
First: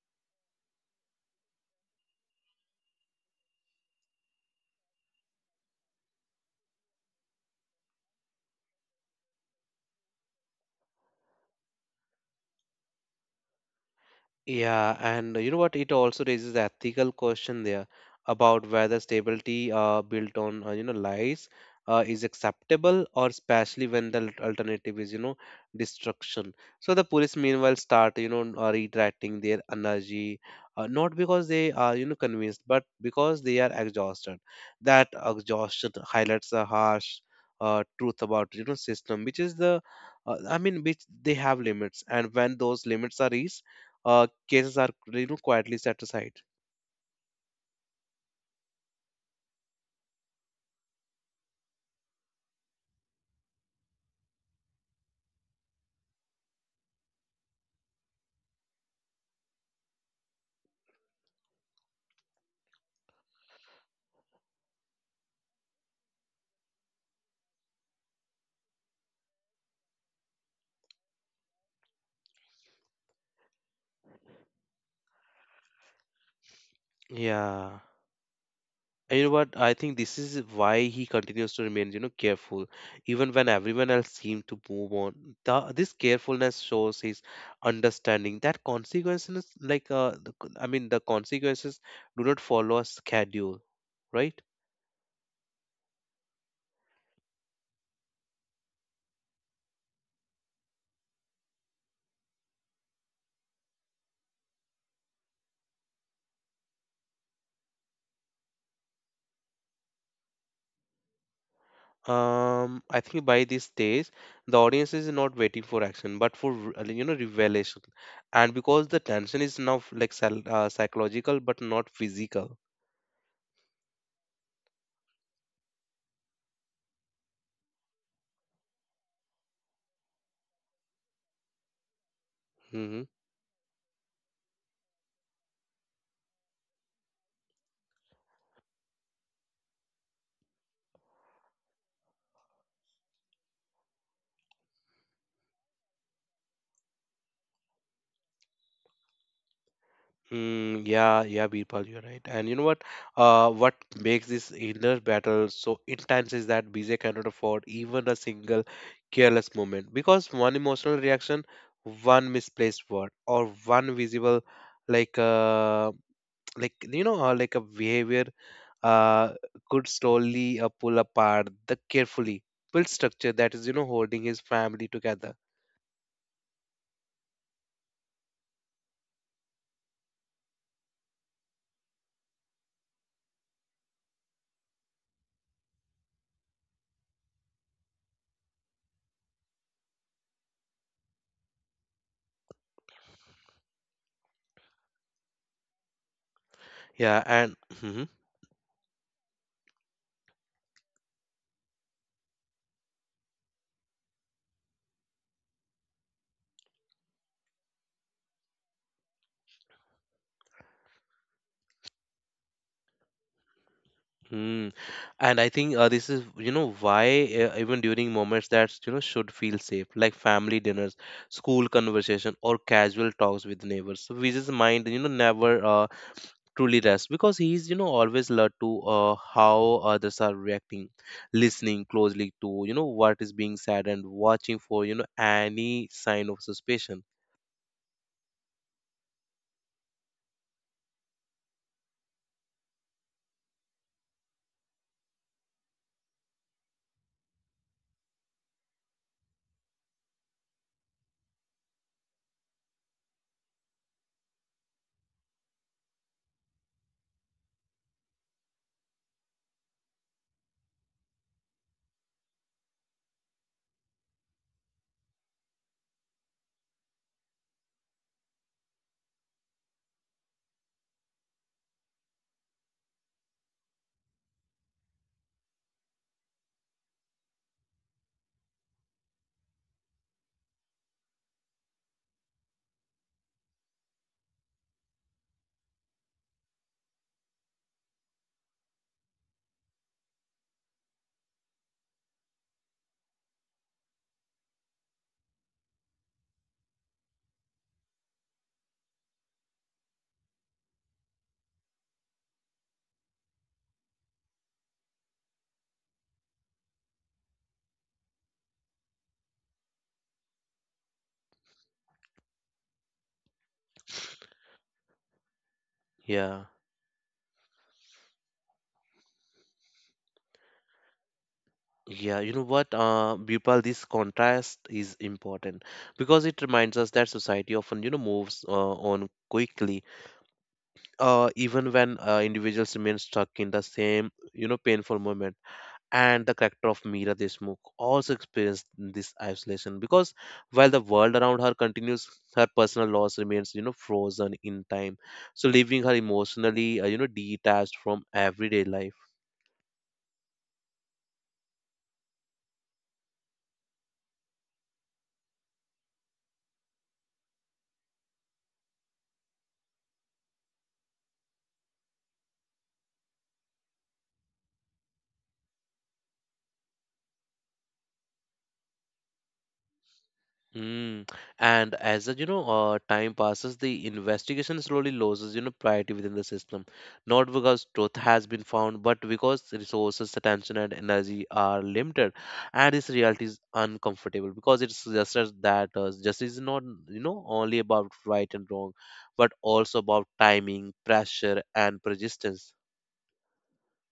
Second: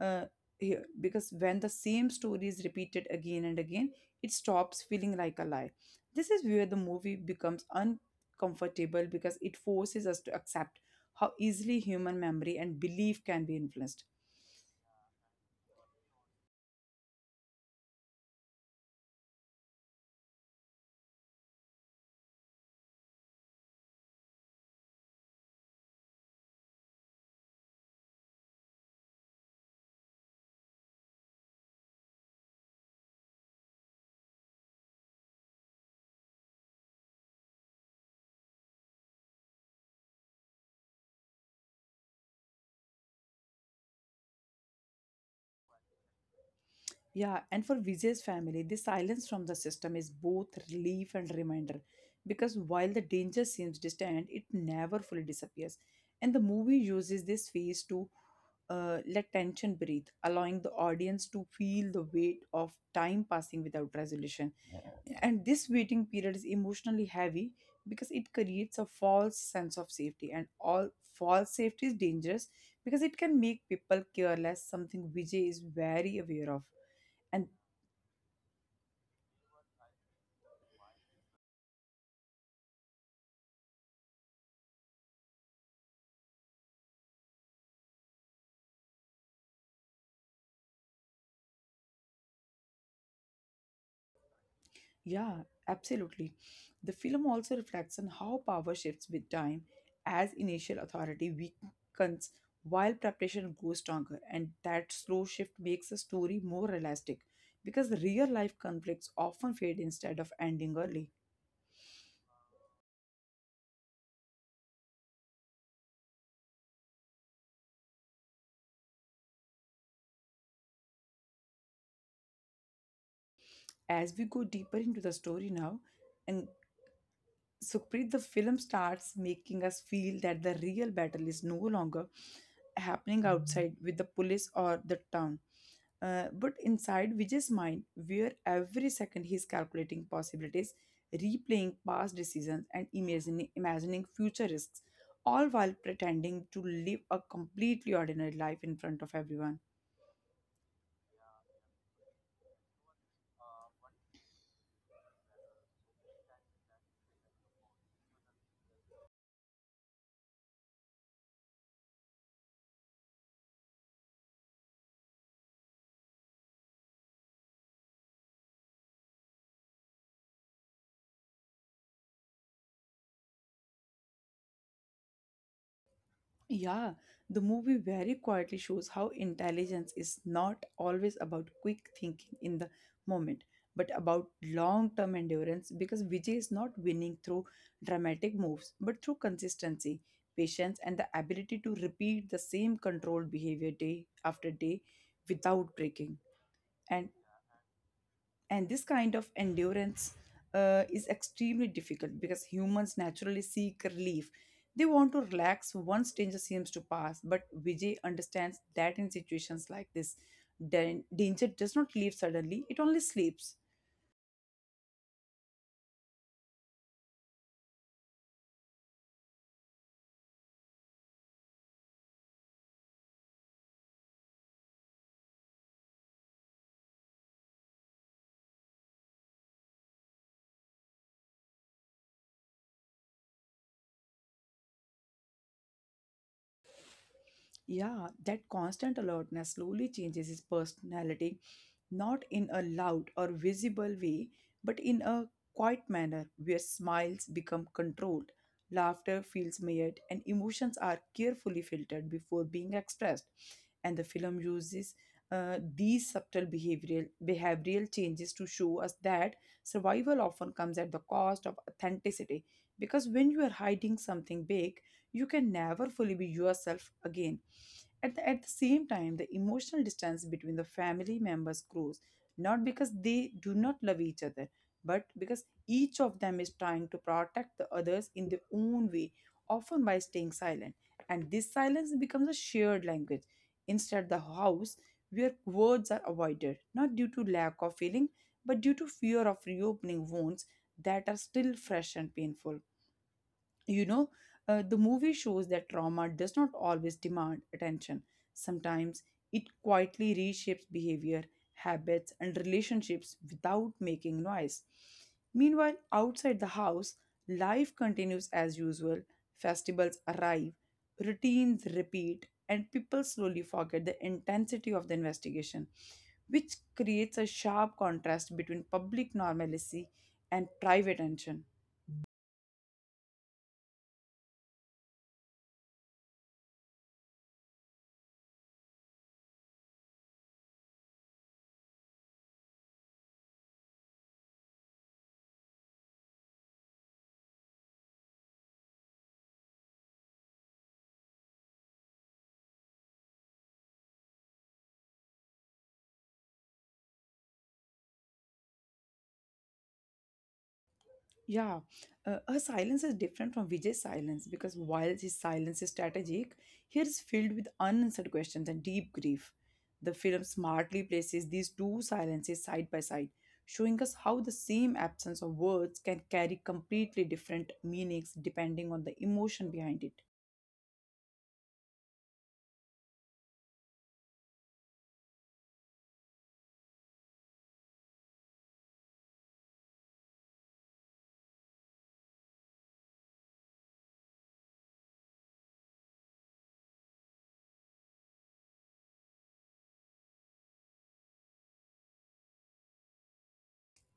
[SPEAKER 2] uh, here because when the same story is repeated again and again, it stops feeling like a lie. This is where the movie becomes uncomfortable because it forces us to accept how easily human memory and belief can be influenced.
[SPEAKER 1] Yeah, and you know what? It also raises ethical question there about whether stability built on lies is acceptable, or especially when the alternative is destruction. So the police meanwhile start redirecting their energy, not because they are convinced, but because they are exhausted. That exhaustion highlights a harsh truth about system, which is the I mean, which they have limits, and when those limits are reached, cases are quietly set aside.
[SPEAKER 2] Yeah, and for Vijay's family, the silence from the system is both relief and reminder because while the danger seems distant, it never fully disappears. And the movie uses this phase to let tension breathe, allowing the audience to feel the weight of time passing without resolution. And this waiting period is emotionally heavy because it creates a false sense of safety, and all false safety is dangerous because it can make people careless, something Vijay is very aware of and.
[SPEAKER 1] Yeah. And you know what? I think this is why he continues to remain, careful, even when everyone else seemed to move on. This carefulness shows his understanding that consequences, like, I mean, the consequences do not follow a schedule, right?
[SPEAKER 2] Yeah, absolutely. The film also reflects on how power shifts with time as initial authority weakens while preparation grows stronger, and that slow shift makes the story more realistic because real life conflicts often fade instead of ending early.
[SPEAKER 1] I think by this stage, the audience is not waiting for action, but for revelation, and because the tension is now like psychological but not physical.
[SPEAKER 2] As we go deeper into the story now, and Sukhpreet, the film starts making us feel that the real battle is no longer
[SPEAKER 1] Mm-hmm.
[SPEAKER 2] happening outside with the police or the town. But inside Vijay's mind, where every second he's calculating possibilities, replaying past decisions, and imagining future risks, all while pretending to live a completely ordinary life in front of everyone.
[SPEAKER 1] Yeah, yeah, Birpal, you're right. And you know what? What makes this inner battle so intense is that BJ cannot afford even a single careless moment because one emotional reaction, one misplaced word, or one visible, like uh, a behavior, uh, could slowly pull apart the carefully built structure that is holding his family together.
[SPEAKER 2] Yeah, the movie very quietly shows how intelligence is not always about quick thinking in the moment, but about long term endurance because Vijay is not winning through dramatic moves, but through consistency, patience, and the ability to repeat the same controlled behavior day after day without breaking. And
[SPEAKER 1] Yeah, and
[SPEAKER 2] and this kind of endurance is extremely difficult because humans naturally seek relief. They want to relax once danger seems to pass, but Vijay understands that in situations like this, danger does not leave suddenly, it only sleeps.
[SPEAKER 1] Mm. And I think this is, why even during moments that, should feel safe, like family dinners, school conversation, or casual talks with neighbors. So Vijay's mind, never truly rests because he's, always alert to how others are reacting, listening closely to, what is being said and watching for, any sign of suspicion.
[SPEAKER 2] Yeah, that constant alertness slowly changes his personality, not in a loud or visible way, but in a quiet manner where smiles become controlled, laughter feels measured, and emotions are carefully filtered before being expressed. And the film uses these subtle behavioral changes to show us that survival often comes at the cost of authenticity because when you are hiding something big, you can never fully be yourself again. At the same time, the emotional distance between the family members grows, not because they do not love each other, but because each of them is trying to protect the others in their own way, often by staying silent. And this silence becomes a shared language. Instead, the house where words are avoided, not due to lack of feeling, but due to fear of reopening wounds that are still fresh and painful, you know the movie shows that trauma does not always demand attention. Sometimes it quietly reshapes behavior, habits, and relationships without making noise. Meanwhile, outside the house, life continues as usual. Festivals arrive, routines repeat, and people slowly forget the intensity of the investigation,
[SPEAKER 1] Yeah.
[SPEAKER 2] which creates a sharp contrast between public normalcy and private tension.
[SPEAKER 1] Yeah, you know what, Bipal, this contrast is important because it reminds us that society often, you know, moves on quickly, even when individuals remain stuck in the same, you know, painful moment. And the character of Meera Deshmukh also experienced this isolation because while the world around her continues, her personal loss remains, you know, frozen in time. So leaving her emotionally, you know, detached from everyday life.
[SPEAKER 2] Yeah, her silence is different from Vijay's silence because while his silence is strategic, here is filled with unanswered questions and deep grief. The film smartly places these two silences side by side, showing us how the same absence of words can carry completely different meanings depending on the emotion behind it.
[SPEAKER 1] Mm. And as the, you know, time passes, the investigation slowly loses, you know, priority within the system. Not because truth has been found, but because resources, attention, and energy are limited. And this reality is uncomfortable because it suggests that justice is not, you know, only about right and wrong, but also about timing, pressure, and persistence.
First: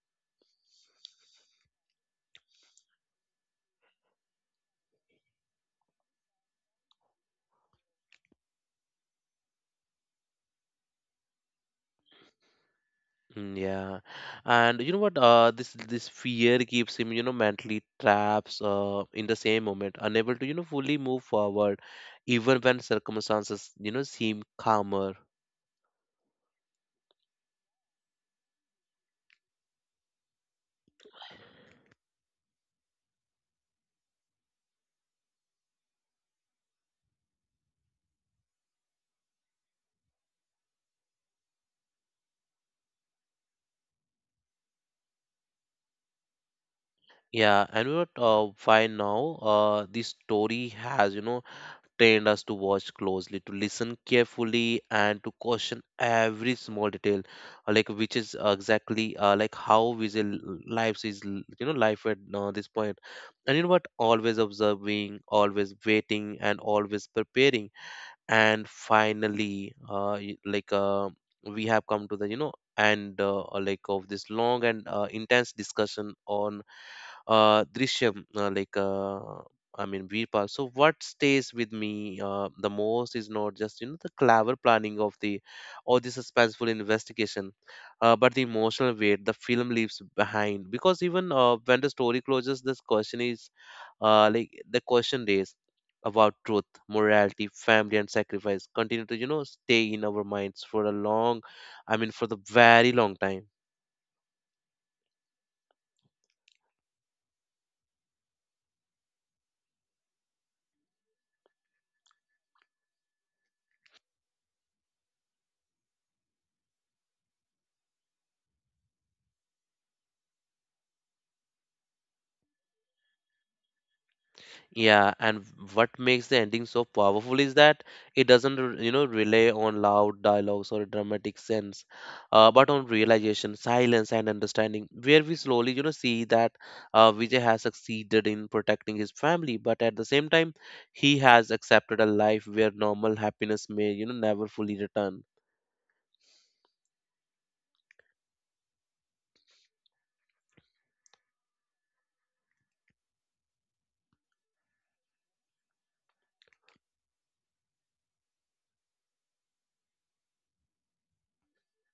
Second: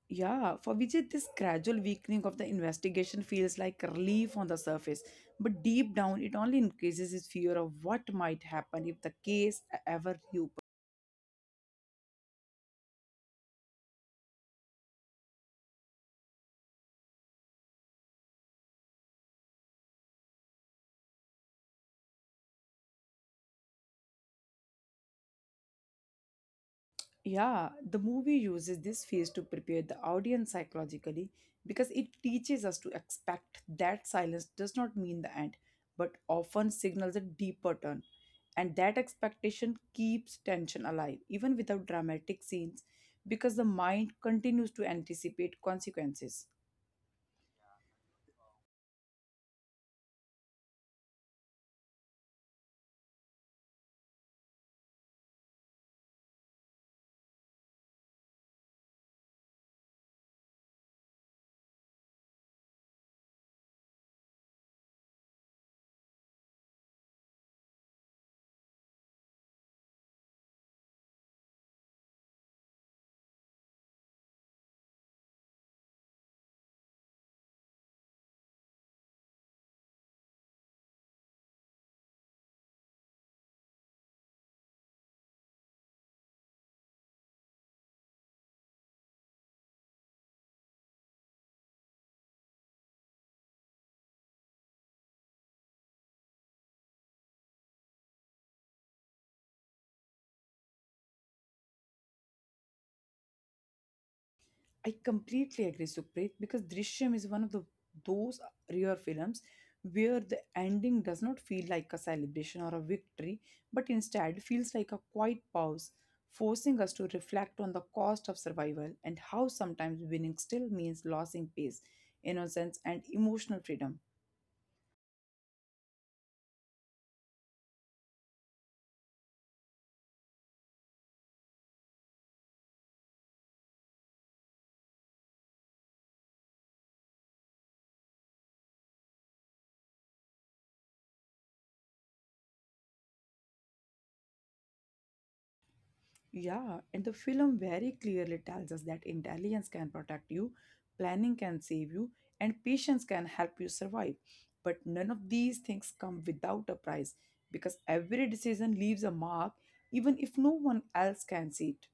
[SPEAKER 2] Yeah, for Vijay, this gradual weakening of the investigation feels like relief on the surface, but deep down, it only increases his fear of what might happen if the case ever reopens.
[SPEAKER 1] Mm. Yeah, and you know what? This this fear keeps him, you know, mentally traps. In the same moment, unable to, you know, fully move forward, even when circumstances, you know, seem calmer.
[SPEAKER 2] Yeah, the movie uses this phase to prepare the audience psychologically because it teaches us to expect that silence does not mean the end, but often signals a deeper turn. And that expectation keeps tension alive, even without dramatic scenes, because the mind continues to anticipate consequences.
[SPEAKER 1] Yeah, and you know what? Why now? This story has, you know, trained us to watch closely, to listen carefully, and to caution every small detail, like which is exactly like how visual lives is, you know, life at this point. And you know what? Always observing, always waiting, and always preparing. And finally, like we have come to the, you know, and like of this long and intense discussion on Drishyam, like I mean Veerpal. So what stays with me the most is not just, you know, the clever planning of the or the suspenseful investigation, but the emotional weight the film leaves behind. Because even when the story closes, this question is like the question is about truth, morality, family, and sacrifice continue to, you know, stay in our minds for a long, I mean for the very long time.
[SPEAKER 2] I completely agree, Supreet, because Drishyam is one of the those rare films where the ending does not feel like a celebration or a victory, but instead feels like a quiet pause, forcing us to reflect on the cost of survival and how sometimes winning still means losing peace, innocence, and emotional freedom.
[SPEAKER 1] Yeah, and what makes the ending so powerful is that it doesn't, you know, rely on loud dialogues or dramatic sense, but on realization, silence, and understanding, where we slowly, you know, see that Vijay has succeeded in protecting his family, but at the same time, he has accepted a life where normal happiness may, you know, never fully return.
[SPEAKER 2] Yeah, and the film very clearly tells us that intelligence can protect you, planning can save you, and patience can help you survive. But none of these things come without a price because every decision leaves a mark, even if no one else can see it.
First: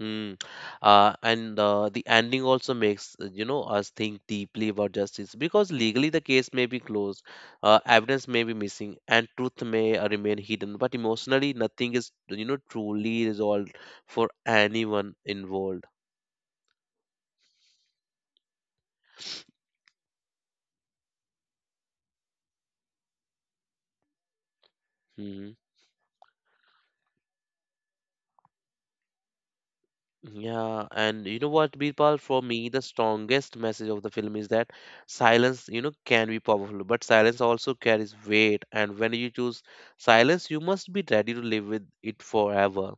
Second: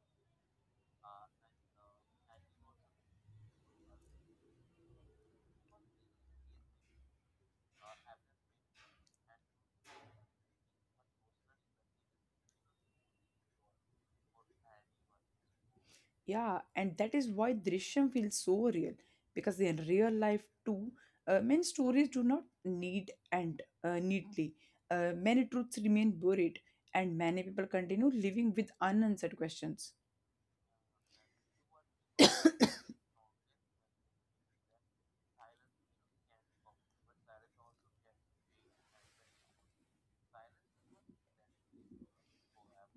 [SPEAKER 1] Mm. And The ending also makes, you know, us think deeply about justice because legally the case may be closed, evidence may be missing, and truth may remain hidden. But emotionally, nothing is, you know, truly resolved for anyone involved.
[SPEAKER 2] Yeah, and that is why Drishyam feels so real because in real life too, many stories do not need end neatly. Many
[SPEAKER 1] Hmm.
[SPEAKER 2] truths remain buried, and many people continue living with unanswered questions.
[SPEAKER 1] Yeah, and you know what, Birpal, for me, the strongest message of the film is that silence, you know, can be powerful, but silence also carries weight, and when you choose silence, you must be ready to live with it forever.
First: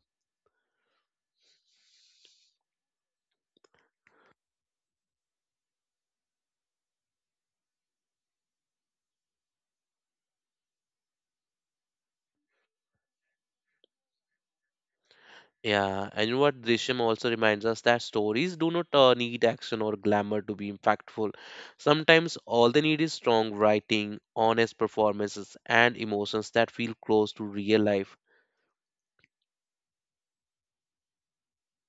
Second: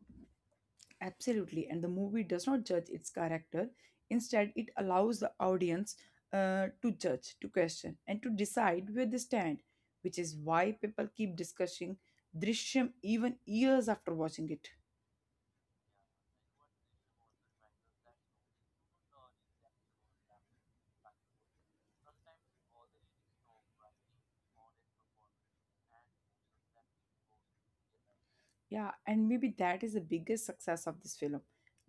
[SPEAKER 2] Absolutely, and the movie does not judge its character. Instead, it allows the audience to judge, to question, and to decide where they stand, which is why people keep discussing Drishyam even years after watching it.
[SPEAKER 1] Yeah, and you know what, Drishyam also reminds us that stories do not need action or glamour to be impactful. Sometimes all they need is strong writing, honest performances, and emotions that feel close to real life.
[SPEAKER 2] Yeah, and maybe that is the biggest success of this film,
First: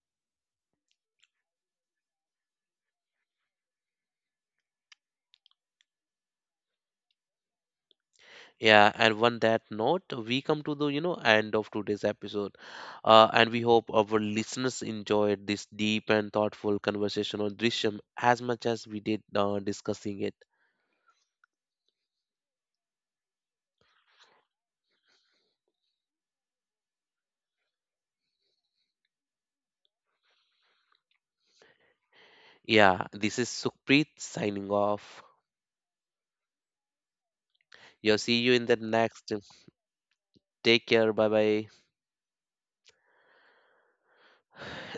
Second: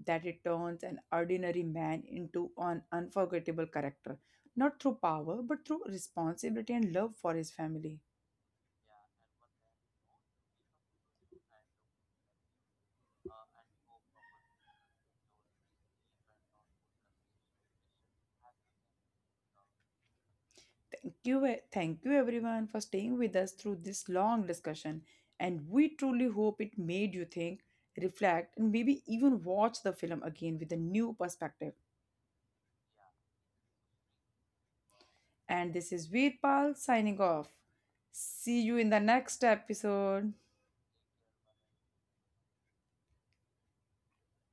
[SPEAKER 2] that it turns an ordinary man into an unforgettable character, not through power, but through responsibility and love for his family.
[SPEAKER 1] Yeah, and on that note, we come to the, you know, end of today's episode, and we hope our listeners enjoyed this deep and thoughtful conversation on Drishyam as much as we did discussing it.
[SPEAKER 2] Thank you, thank you everyone for staying with us through this long discussion. And we truly hope it made you think, reflect, and maybe even watch the film again with a new perspective.
[SPEAKER 1] Yeah, this is Sukhpreet signing off.
[SPEAKER 2] And this is Veerpal signing off.
[SPEAKER 1] Yeah, see you
[SPEAKER 2] See
[SPEAKER 1] in the
[SPEAKER 2] you in the
[SPEAKER 1] next.
[SPEAKER 2] next episode.
[SPEAKER 1] Take care. Bye bye.